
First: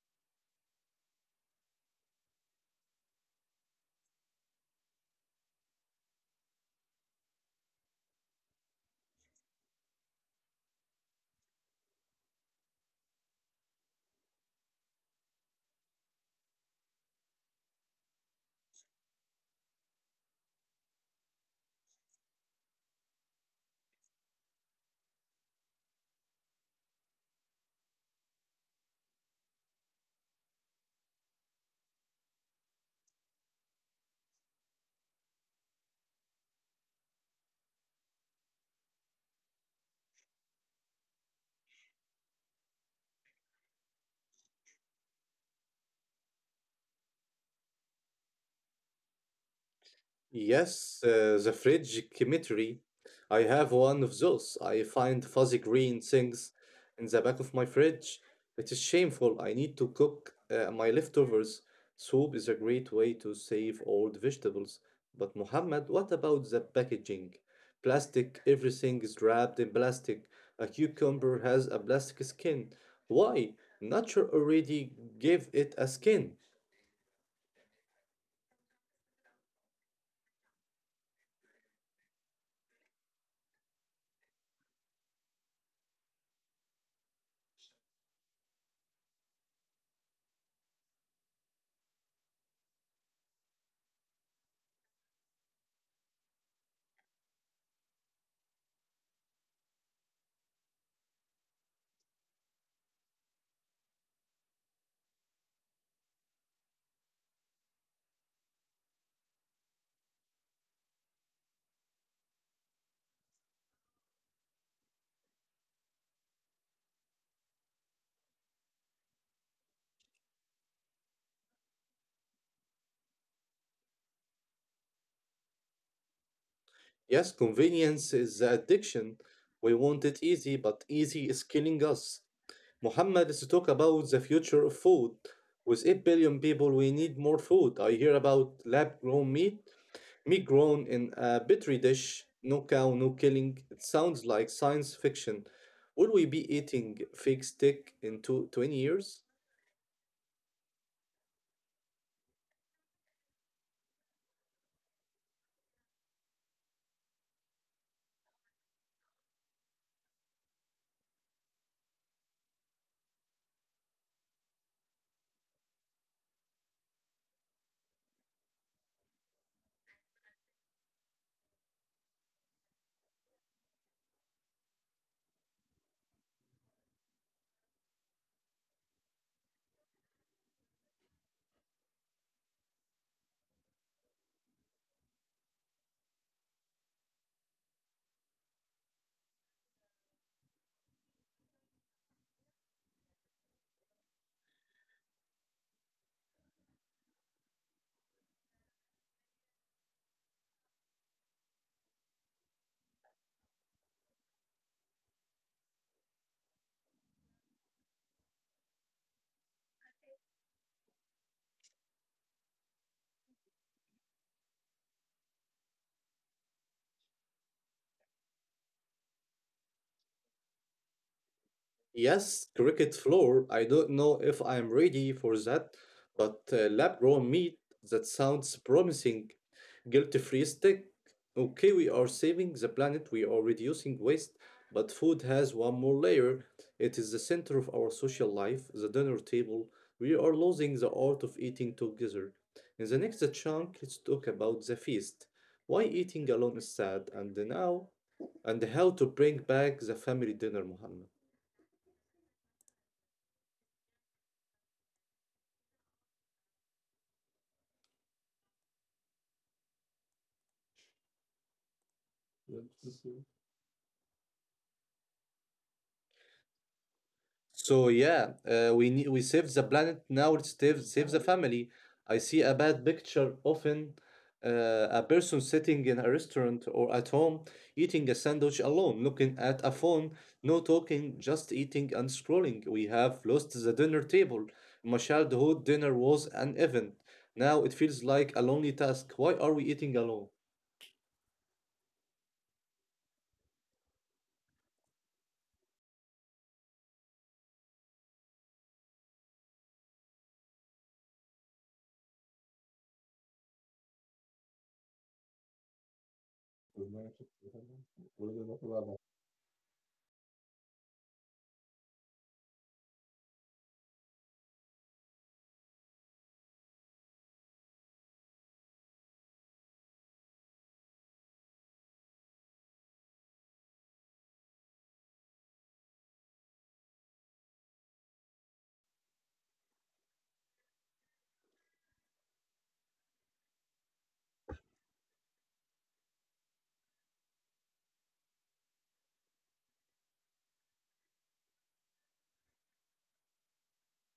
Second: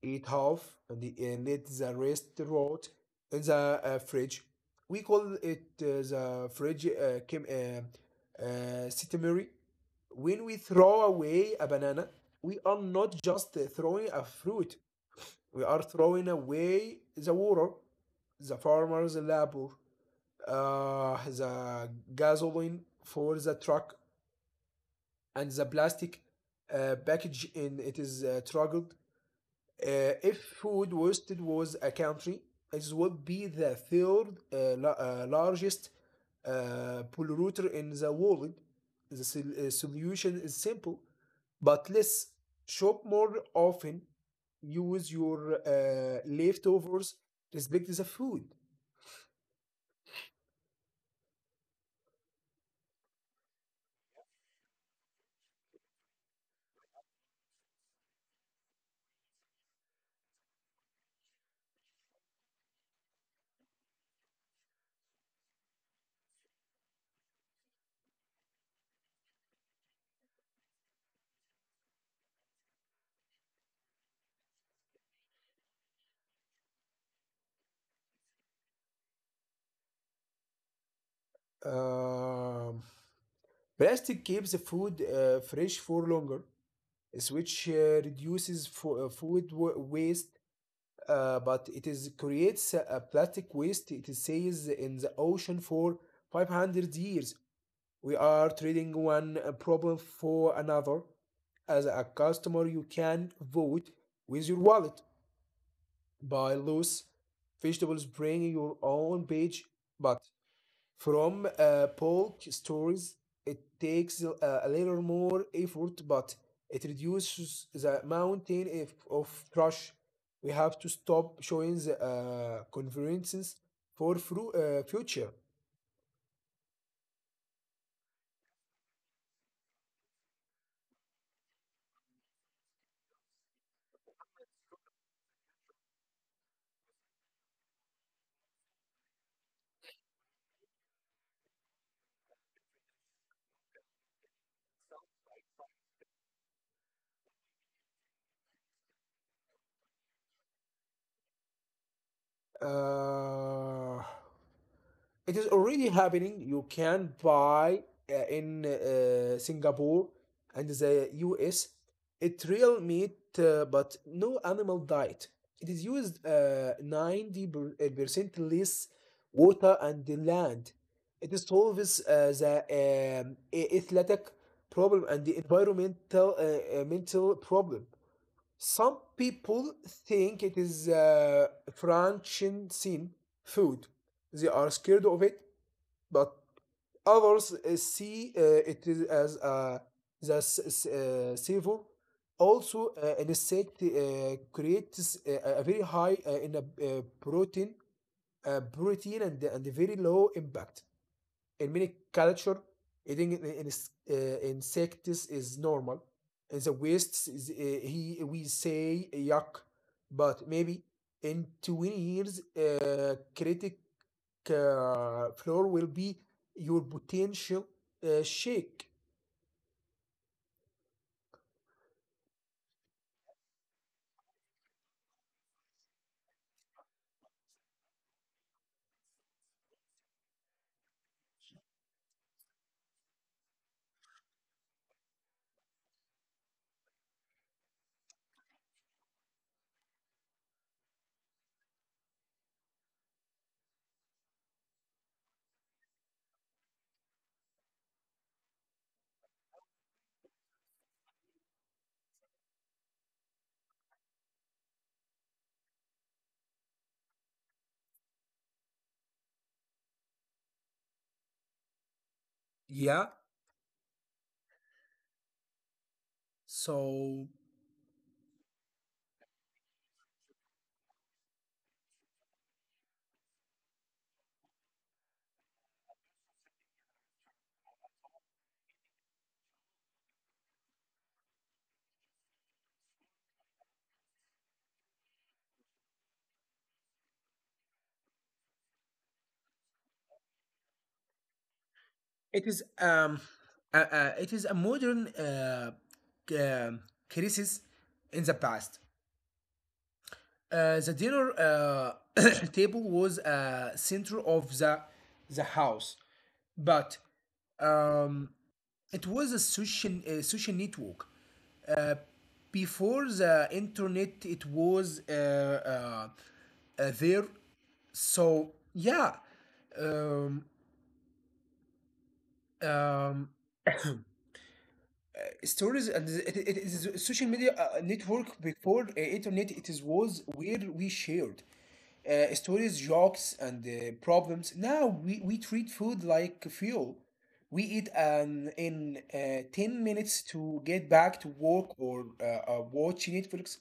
Speaker 2: eat half, and and let the rest rot in the fridge. We call it the fridge systemary. When we throw away a banana, we are not just throwing a fruit, we are throwing away the water, the farmer's labor, the gasoline for the truck, and the plastic package in it is struggled. If food wasted was a country, it would be the third largest polluter in the world. The solution is simple, but let's shop more often, use your leftovers, respect the food.
Speaker 1: Yes, the fridge chemistry. I have one of those. I find fuzzy green things in the back of my fridge. It is shameful. I need to cook my leftovers. Soup is a great way to save old vegetables. But Mohammed, what about the packaging? Plastic, everything is wrapped in plastic. A cucumber has a plastic skin. Why? Nature already gave it a skin.
Speaker 2: Um, Plastic keeps the food fresh for longer. Is which reduces food waste, but it is creates a plastic waste. It is stays in the ocean for 500 years. We are trading one problem for another. As a customer, you can vote with your wallet, buy loose vegetables, bring your own page, but from bulk stores, it takes a little more effort, but it reduces the mountain if, of trash. We have to stop showing the conferences for future.
Speaker 1: Yes, convenience is the addiction. We want it easy, but easy is killing us. Muhammad is to talk about the future of food. With 8 billion people, we need more food. I hear about lab grown meat, meat grown in a petri dish, no cow, no killing. It sounds like science fiction. Will we be eating fake steak in two, 20 years?
Speaker 2: Uh, It is already happening. You can buy in Singapore and the US it real meat, but no animal diet. It is used 90% less water and the land. It solves the athletic problem and the environmental mental problem. Some people think it is Frankenstein food. They are scared of it, but others see it is as a the savor. Also, an insect creates very high uh, protein, protein and a very low impact. In many culture, eating an insects is normal. In the West, is, he we say yuck, but maybe in 20 years, critic floor will be your potential shake.
Speaker 1: Yes, cricket floor. I don't know if I'm ready for that, but lab grown meat, that sounds promising. Guilt free stick. Okay, we are saving the planet, we are reducing waste, but food has one more layer. It is the center of our social life, the dinner table. We are losing the art of eating together. In the next chunk, let's talk about the feast. Why eating alone is sad, and now, and how to bring back the family dinner, Muhammad. Yeah,
Speaker 2: Yeah. So
Speaker 1: so yeah, we saved the planet now. It save the family. I see a bad picture often. A person sitting in a restaurant or at home eating a sandwich alone, looking at a phone, no talking, just eating and scrolling. We have lost the dinner table. In my childhood, dinner was an event. Now it feels like a lonely task. Why are we eating alone?
Speaker 2: it is um it is a modern um crisis. In the past, the dinner table was a center of the house, but um, it was a social social network. Uh, Before the internet, it was there. So yeah, um, um, stories and it is a social media network before internet. It is was where we shared stories, jokes, and problems. Now we treat food like fuel. We eat in 10 minutes to get back to work or watch Netflix.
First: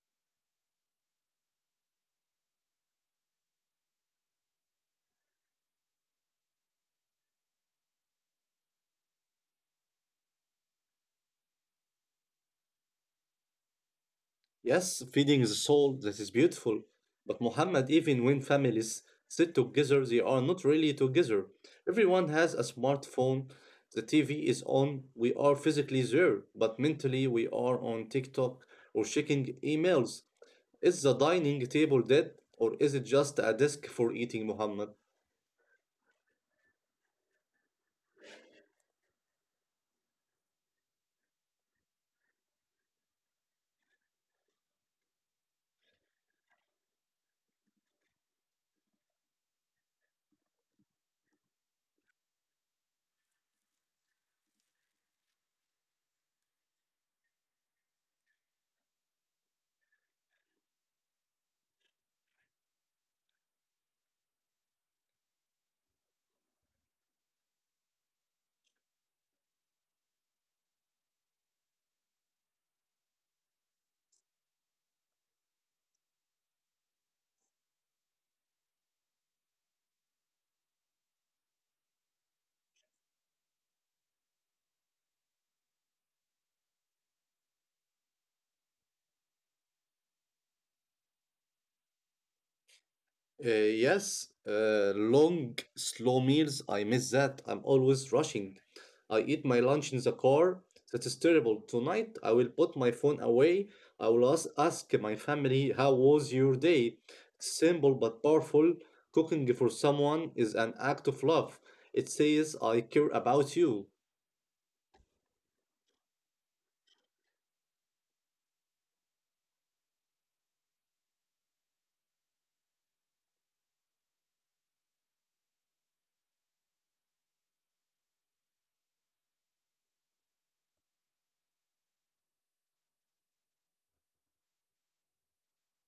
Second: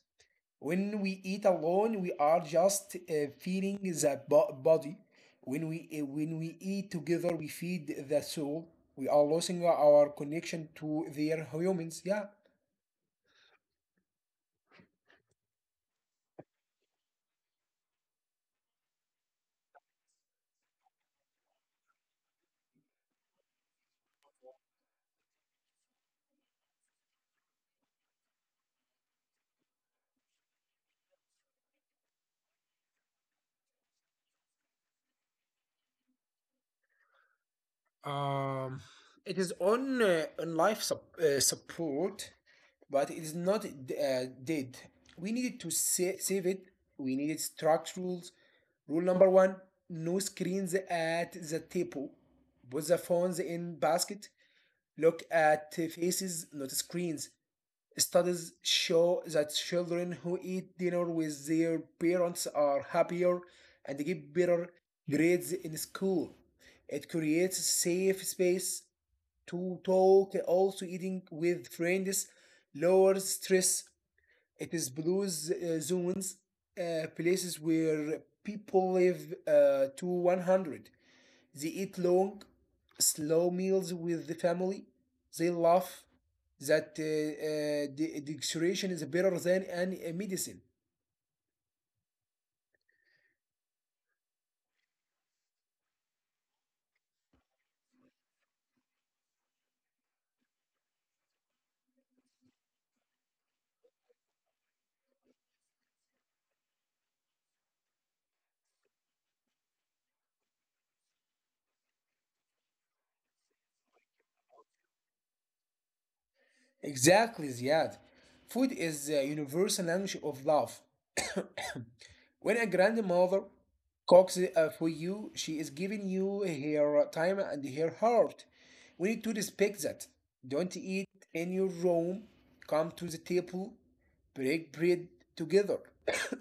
Speaker 2: When we eat alone, we are just feeding the body. When we eat together, we feed the soul. We are losing our connection to their humans. Yeah.
Speaker 1: Yes, feeding the soul, that is beautiful. But Muhammad, even when families sit together, they are not really together. Everyone has a smartphone, the TV is on, we are physically there, but mentally we are on TikTok or checking emails. Is the dining table dead, or is it just a desk for eating, Muhammad?
Speaker 2: Um, it is on life support, but it is not dead. We needed to save it. We needed strict rules. Rule number one: no screens at the table. Put the phones in basket. Look at faces, not screens. Studies show that children who eat dinner with their parents are happier and get better grades in school. It creates a safe space to talk. Also, eating with friends lowers stress. It is blue zones, places where people live to 100. They eat long, slow meals with the family. They laugh that the dictation is better than any medicine.
Speaker 1: Yes, long, slow meals. I miss that. I'm always rushing. I eat my lunch in the car. That is terrible. Tonight, I will put my phone away. I will ask my family, how was your day? Simple but powerful. Cooking for someone is an act of love. It says, I care about you.
Speaker 2: Exactly, Ziad. Food is the universal language of love. When a grandmother cooks for you, she is giving you her time and her heart. We need to respect that. Don't eat in your room. Come to the table. Break bread together.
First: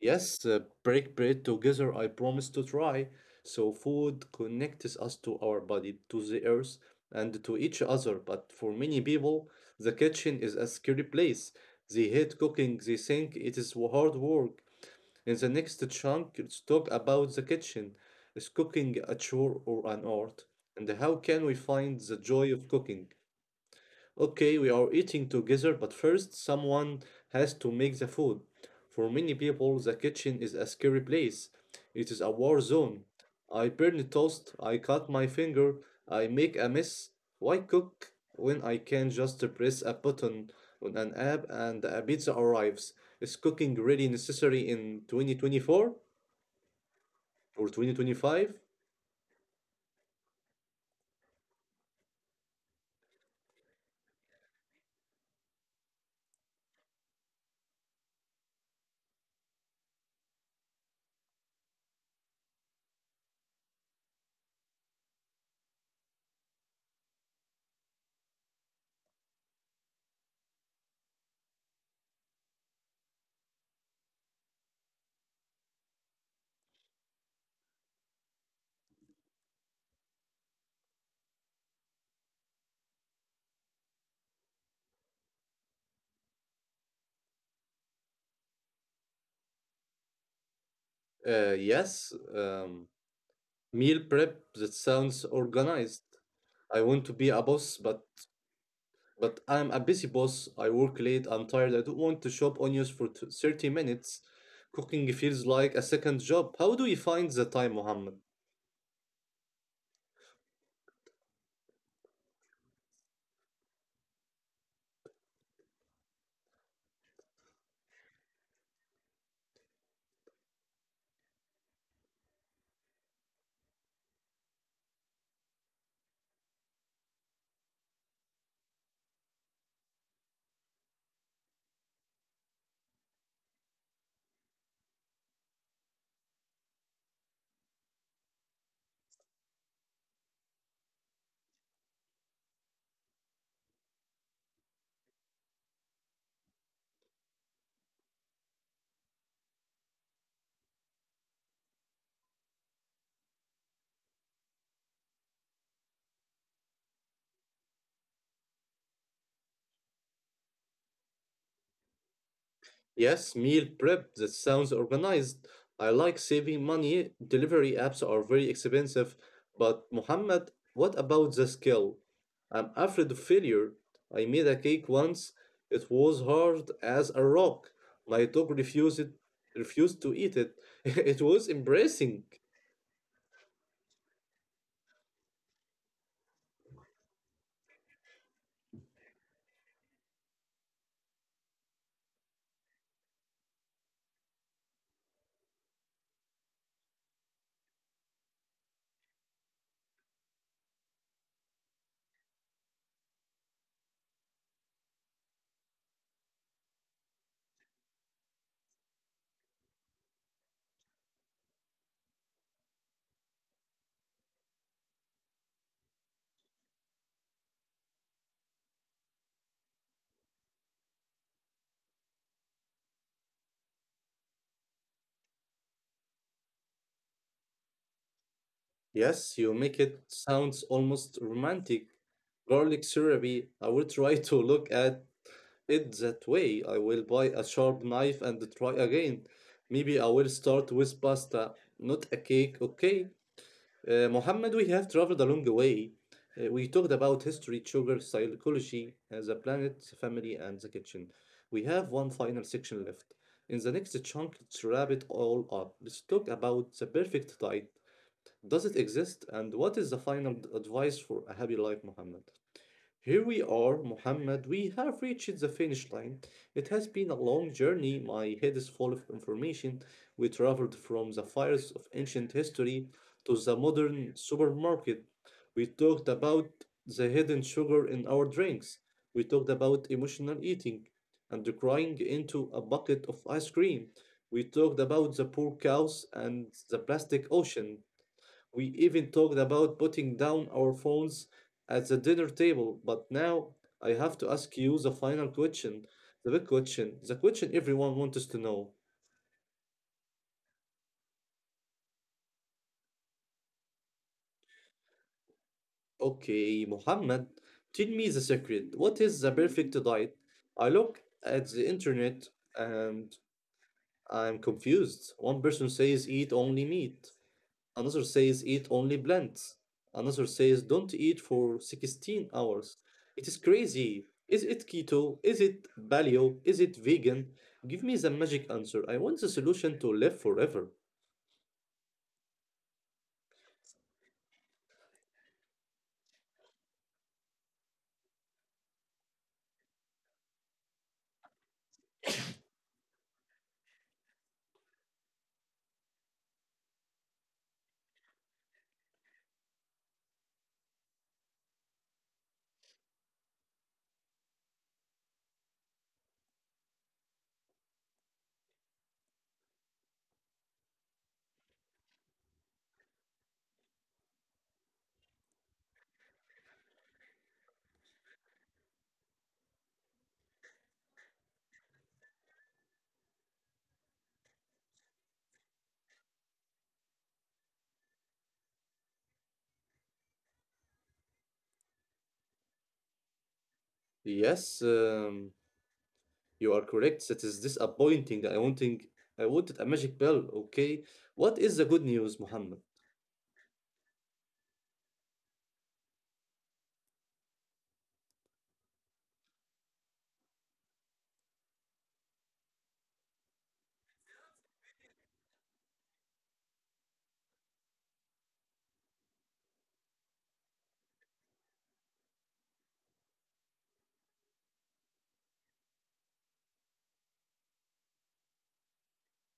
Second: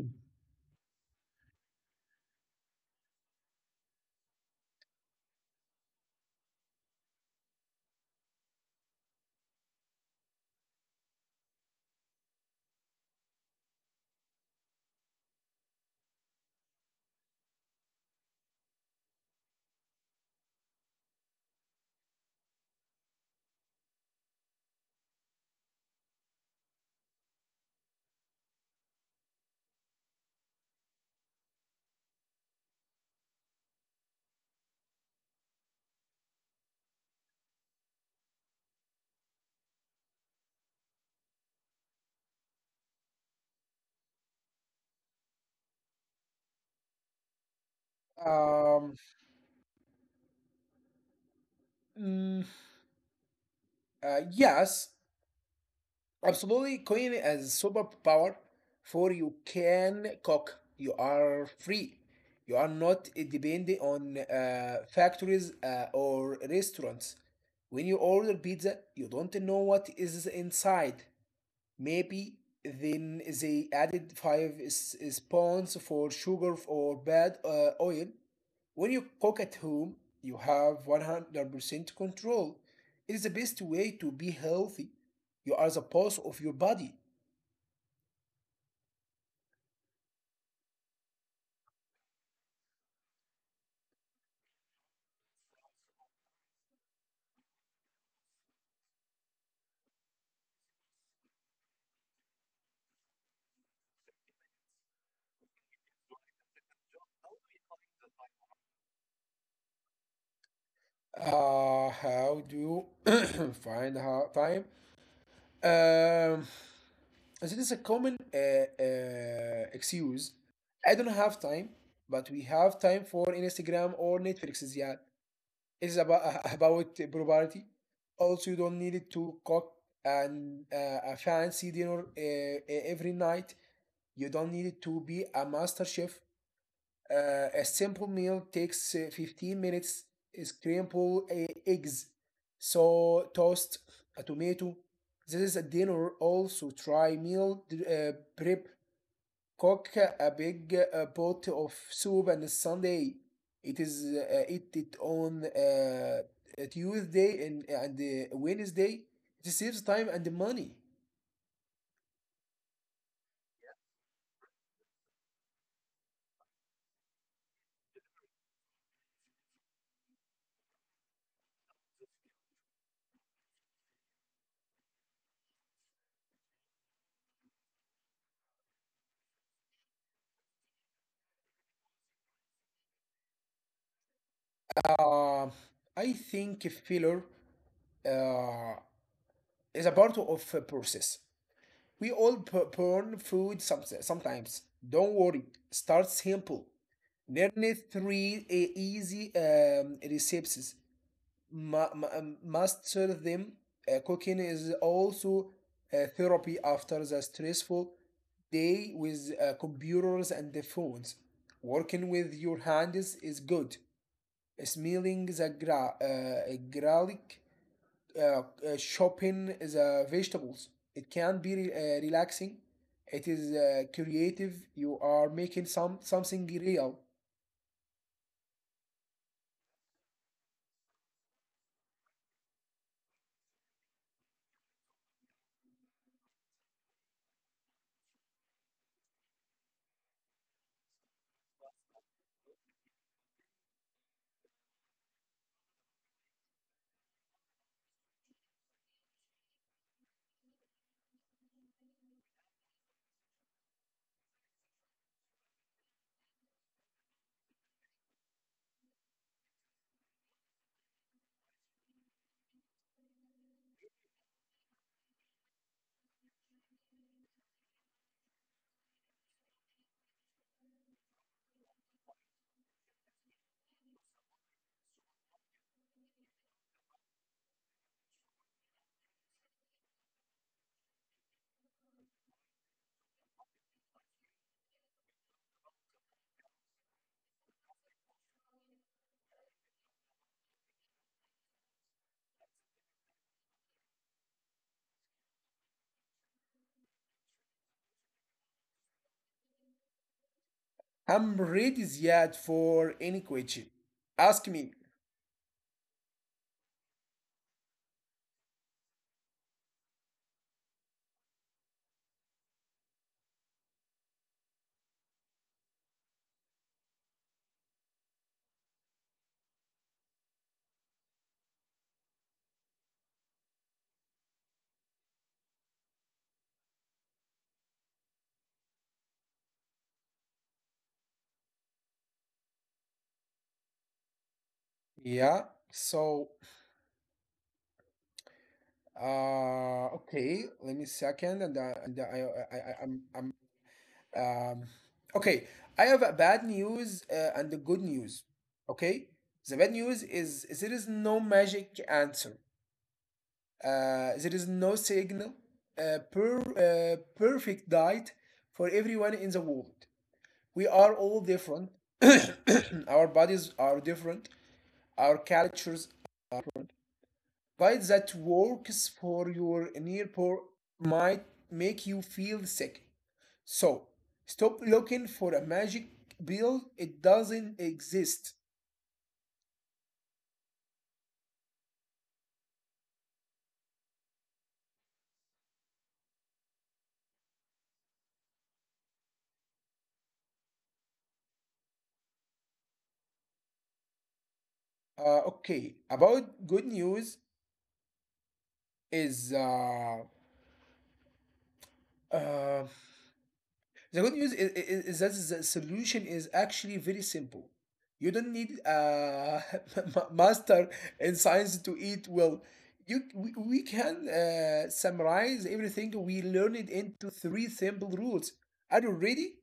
Speaker 1: Yes, break bread together. I promise to try. So food connects us to our body, to the earth, and to each other. But for many people, the kitchen is a scary place. They hate cooking. They think it is hard work. In the next chunk, let's talk about the kitchen. Is cooking a chore or an art? And how can we find the joy of cooking? Okay, we are eating together, but first someone has to make the food. For many people, the kitchen is a scary place. It is a war zone. I burn toast, I cut my finger, I make a mess. Why cook when I can just press a button on an app and a pizza arrives? Is cooking really necessary in 2024 or 2025?
Speaker 2: Um, Mm, yes, absolutely. Coin as superpower, for you can cook. You are free. You are not dependent on factories or restaurants. When you order pizza, you don't know what is inside. Maybe then they added five spoons for sugar or bad oil. When you cook at home, you have 100% control. It is the best way to be healthy. You are the boss of your body.
Speaker 1: Yes. Meal prep that sounds organized. I want to be a boss, but I'm a busy boss. I work late. I'm tired. I don't want to shop onions for 30 minutes. Cooking feels like a second job. How do you find the time, Mohammed?
Speaker 2: How do you find time? Um, this is a common excuse. I don't have time, but we have time for Instagram or Netflix. Yeah. Is about about property. Also, you don't need it to cook and a fancy dinner every night. You don't need it to be a master chef. A simple meal takes 15 minutes. Scramble eggs, so toast, a tomato. This is a dinner. Also, try meal prep, cook a big pot of soup on Sunday. It is Eat it on Tuesday and Wednesday. It saves time and money.
Speaker 1: Yes, meal prep. That sounds organized. I like saving money. Delivery apps are very expensive. But, Mohammed, what about the skill? I'm afraid of failure. I made a cake once. It was hard as a rock. My dog refused to eat it. It was embarrassing.
Speaker 2: Uh, I think failure uh, is a part of a process. We all burn food sometimes. Don't worry. Start simple. Learn three easy recipes. Ma ma Must serve them. Cooking is also a therapy after the stressful day with computers and the phones. Working with your hands is good. Smelling the garlic, uh, uh, chopping the vegetables, it can be relaxing. It is creative. You are making something real.
Speaker 1: Yes, you make it sounds almost romantic. Garlic therapy. I will try to look at it that way. I will buy a sharp knife and try again. Maybe I will start with pasta, not a cake. Okay. Mohammed, we have traveled a long way. We talked about history, sugar, psychology, the planet, family, and the kitchen. We have one final section left. In the next chunk, let's wrap it all up. Let's talk about the perfect diet. Does it exist? And what is the final advice for a happy life, Muhammad? Here we are, Muhammad. We have reached the finish line. It has been a long journey. My head is full of information. We traveled from the fires of ancient history to the modern supermarket. We talked about the hidden sugar in our drinks. We talked about emotional eating and the crying into a bucket of ice cream. We talked about the poor cows and the plastic ocean. We even talked about putting down our phones at the dinner table, but now I have to ask you the final question, the big question, the question everyone wants to know.
Speaker 2: I'm ready, Ziad, for any question. Ask me.
Speaker 1: Okay, Muhammad, tell me the secret. What is the perfect diet? I look at the internet and I'm confused. One person says eat only meat. Another says eat only plants. Another says don't eat for 16 hours. It is crazy. Is it keto? Is it paleo? Is it vegan? Give me the magic answer. I want the solution to live forever.
Speaker 2: Yeah. So, okay. Let me second, and I'm, um, okay. I have a bad news and the good news. Okay. The bad news is there is no magic answer. There is no signal. Perfect diet for everyone in the world. We are all different. Our bodies are different. Our cultures, but that works for your nearpor might make you feel sick. So stop looking for a magic pill. It doesn't exist.
Speaker 1: Yes, you are correct. That is disappointing. I wanted a magic pill. Okay. What is the good news, Muhammad?
Speaker 2: Okay. About good news is uh, The good news is that the solution is actually very simple. You don't need a master in science to eat well. We can summarize everything we learned into three simple rules. Are you ready?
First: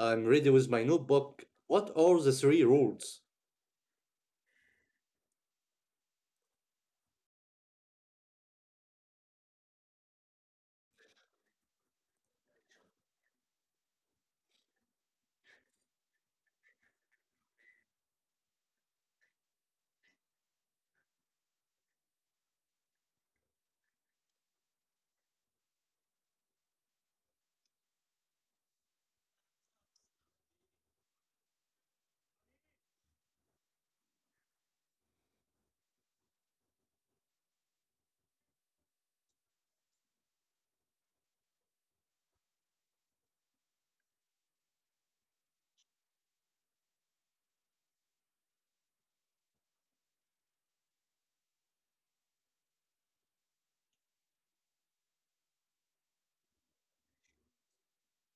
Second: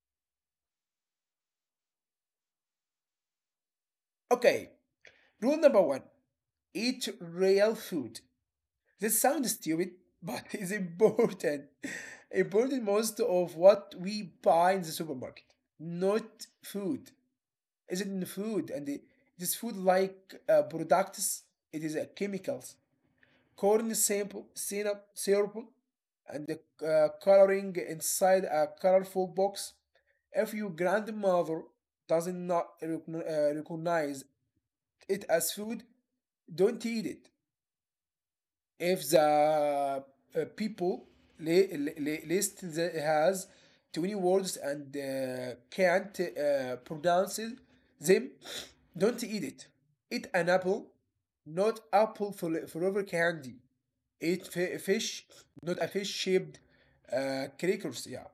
Speaker 1: I'm ready with my notebook. What are the three rules?
Speaker 2: Okay. Rule number one: eat real food. This sounds stupid, but it's important. Important most of what we buy in the supermarket, not food. Is it in the food and this food like products, it is chemicals, corn sample syrup and the coloring inside a colorful box. If your grandmother does not recognize it as food, don't eat it. If the people list the has 20 words and can't pronounce them, don't eat it. Eat an apple, not apple for forever candy. Eat fish, not a fish shaped crackers. Yeah.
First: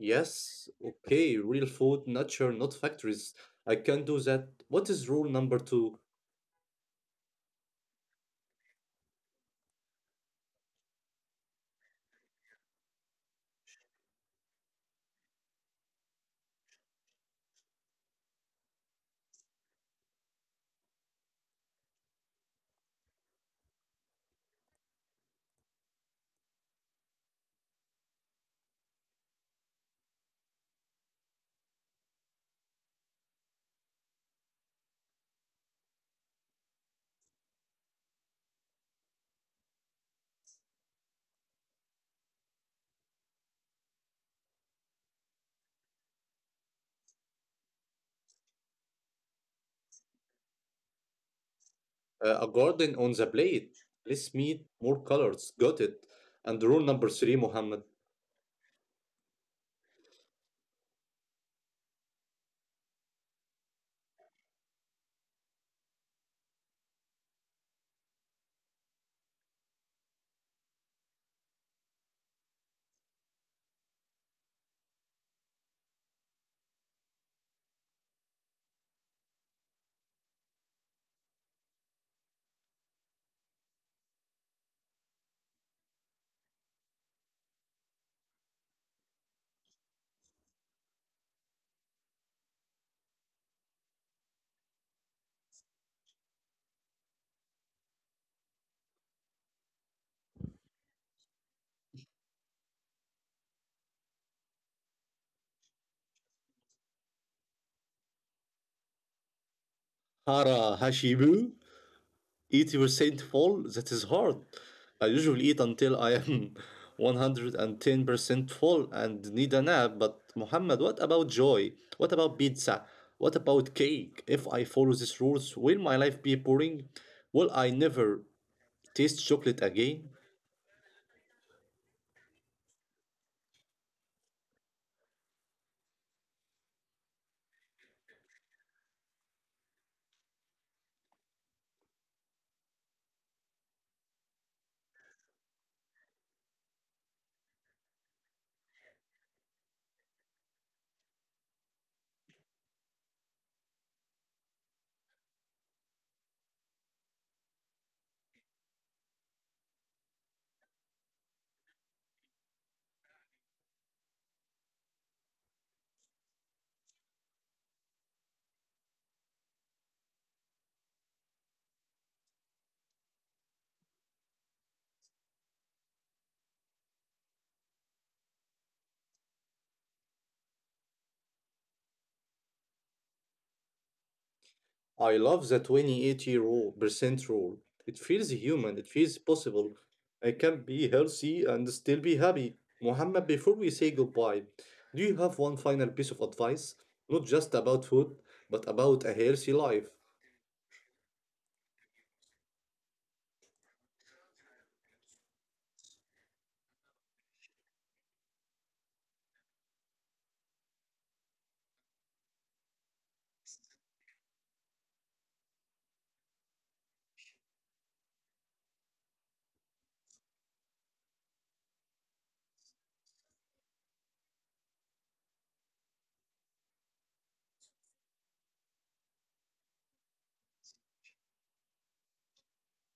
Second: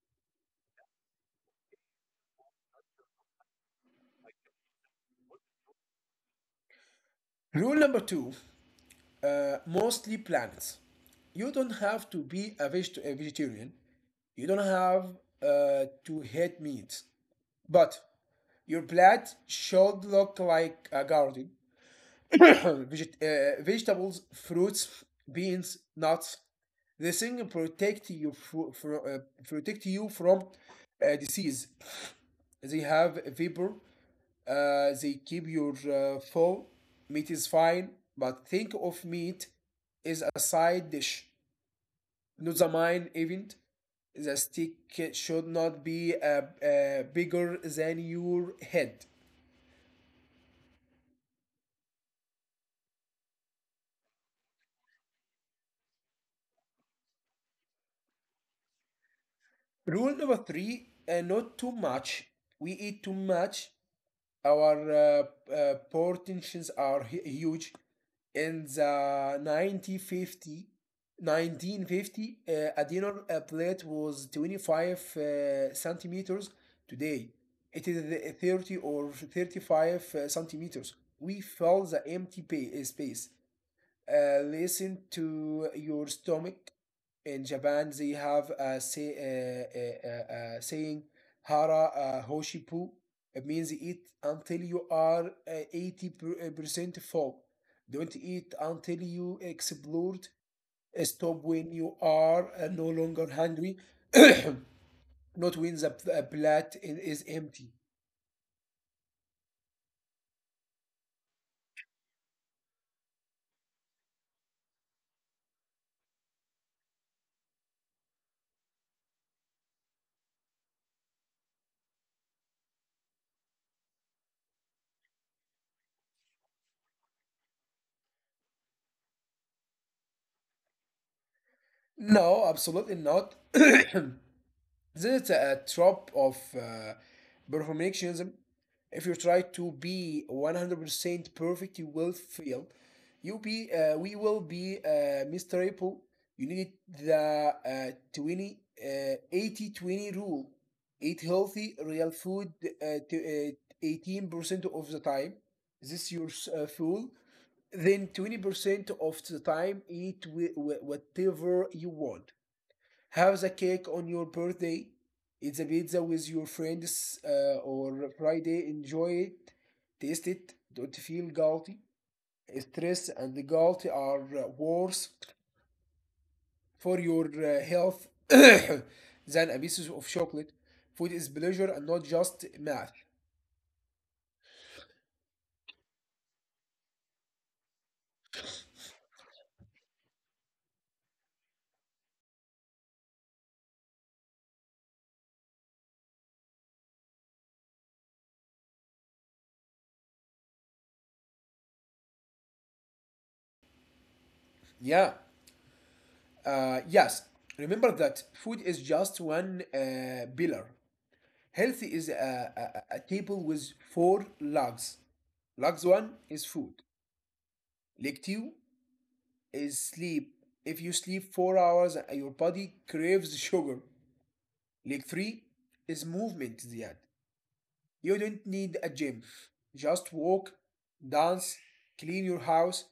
Speaker 1: Yes, okay, real food, nature, not factories. I can do that. What is rule number two?
Speaker 2: Rule number two: mostly plants. You don't have to be a vegetarian. You don't have to hate meat. But your plate should look like a garden. Vegetables, fruits, beans, nuts. This thing protect you from disease. They have vapor. They keep your full. Meat is fine, but think of meat as a side dish, not the main event. The stick should not be bigger than your head.
Speaker 1: A garden on the plate. Less meat, more colors. Got it. And rule number three, Mohammed.
Speaker 2: Rule number three: not too much. We eat too much. Our portions are huge. In the 1950, a dinner plate was 25 centimeters. Today, it is 30 or 35 centimeters. We fill the empty space. Listen to your stomach. In Japan, they have a saying, "hara hoshipu." It means eat until you are 80 percent full. Don't eat until you explode. Stop when you are no longer hungry, not when the plate is empty.
Speaker 1: Hara Hashibu. 80% full. That is hard. I usually eat until I am 110% full and need a nap. But, Mohammed, what about joy? What about pizza? What about cake? If I follow these rules, will my life be boring? Will I never taste chocolate again?
Speaker 2: No, absolutely not. This is a trap of perfectionism. If you try to be 100% perfect, you will fail. You be we will be miserable. You need the 20 80 20 rule. Eat healthy, real food to, 18 percent of the time. This your fuel. Then 20% of the time, eat whatever you want. Have the cake on your birthday, eat the pizza with your friends or Friday, enjoy it, taste it, don't feel guilty. Stress and the guilt are worse for your health than a piece of chocolate. Food is pleasure and not just math.
Speaker 1: I love the 2080 rule, percent rule. It feels human, it feels possible. I can be healthy and still be happy. Muhammad, before we say goodbye, do you have one final piece of advice? Not just about food, but about a healthy life.
Speaker 2: Yeah, yes. Remember that food is just one pillar. Health is a table with four legs. Legs one is food. Like two is sleep. If you sleep 4 hours, your body craves sugar. Leg three is movement, Ziad. You don't need a gym. Just walk, dance, clean your house,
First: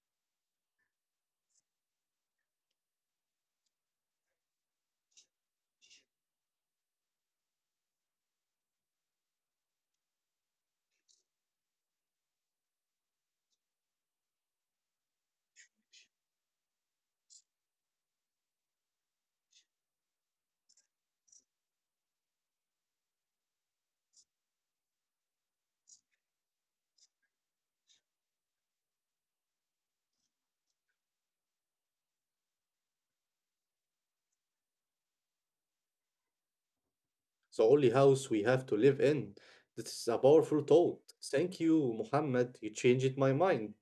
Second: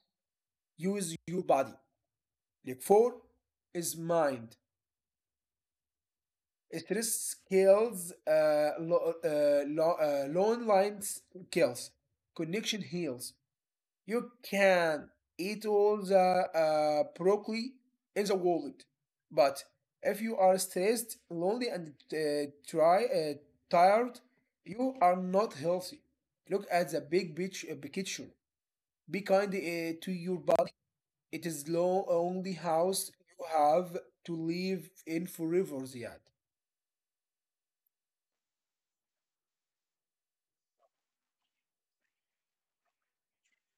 Speaker 2: use your body. Leg four is mind. Stress kills, long lines kills. Connection heals. You can eat all the broccoli in the world, but if you are stressed, lonely, and tired, you are not healthy. Look at the big picture. Be kind to your body. It is the only house you have to live in forever, Ziad.
Speaker 1: The only house we have to live in. This is a powerful thought. Thank you, Muhammad. You changed my mind.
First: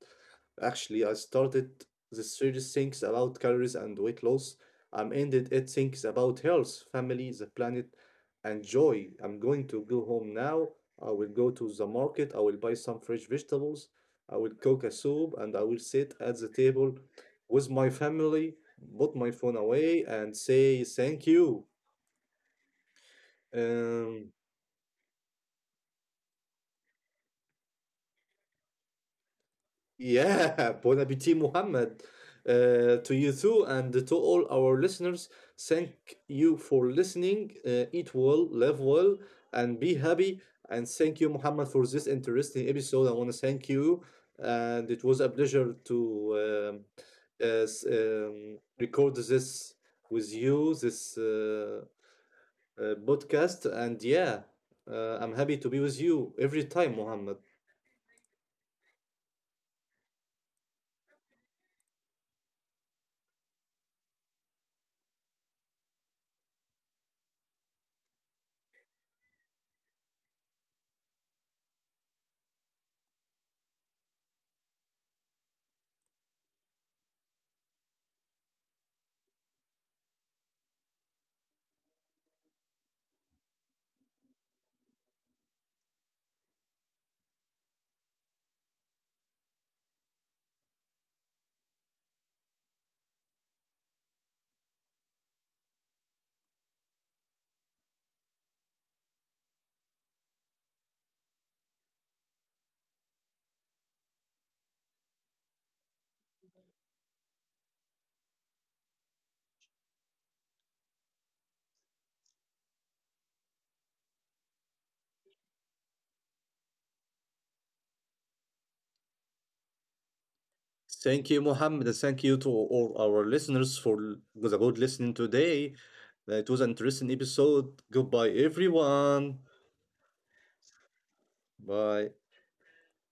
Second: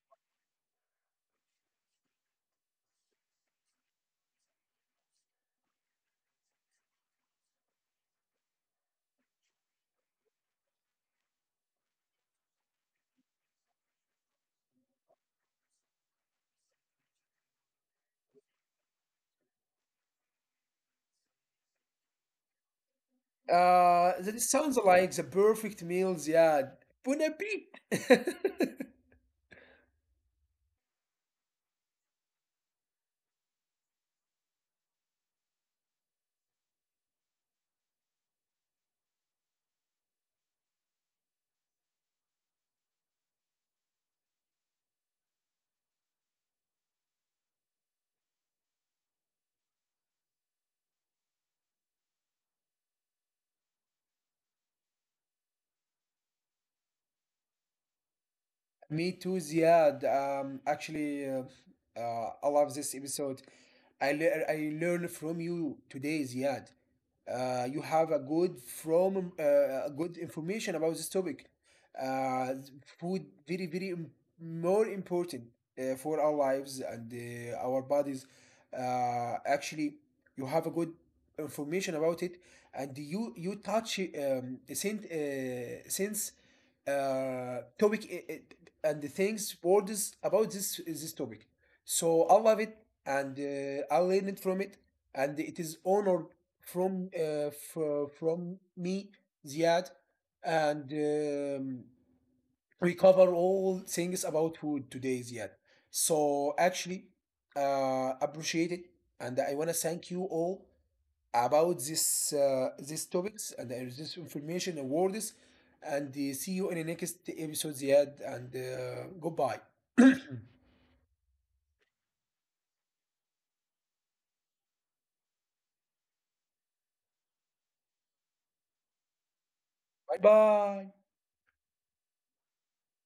Speaker 1: Actually, I started the series thinks about calories and weight loss. I'm ended it thinks about health, family, the planet, and joy. I'm going to go home now. I will go to the market. I will buy some fresh vegetables. I will cook a soup and I will sit at the table with my family, put my phone away and say thank you.
Speaker 2: That
Speaker 1: Um,
Speaker 2: sounds like the perfect meal, Ziad. Bon appetit!
Speaker 1: Yeah, bon appétit, Mohammed. To you too, and to all our listeners, thank you for listening. Eat well, live well, and be happy. And thank you, Mohammed, for this interesting episode. I want to thank you, and it was a pleasure to record this with you, this podcast. And yeah, I'm happy to be with you every time, Mohammed.
Speaker 2: Me too, Ziad. Actually, I love this episode. I learn from you today, Ziad. You have a good from a good information about this topic. Uh, food very very more important for our lives and our bodies. Actually, you have a good information about it, and you touch since topic and the things words about this topic. So I love it and I learned from it, and it is honored from me, Ziad, and we cover all things about food today, Ziad. So actually, appreciate it, and I wanna thank you all about this these topics and this information and words. And see you in the next episode, Ziad. And goodbye. Bye
Speaker 1: Thank you, Mohammed. And Thank you to all our listeners for the good listening today. It was an interesting episode. Goodbye, everyone.
Speaker 2: bye.
Speaker 1: Bye.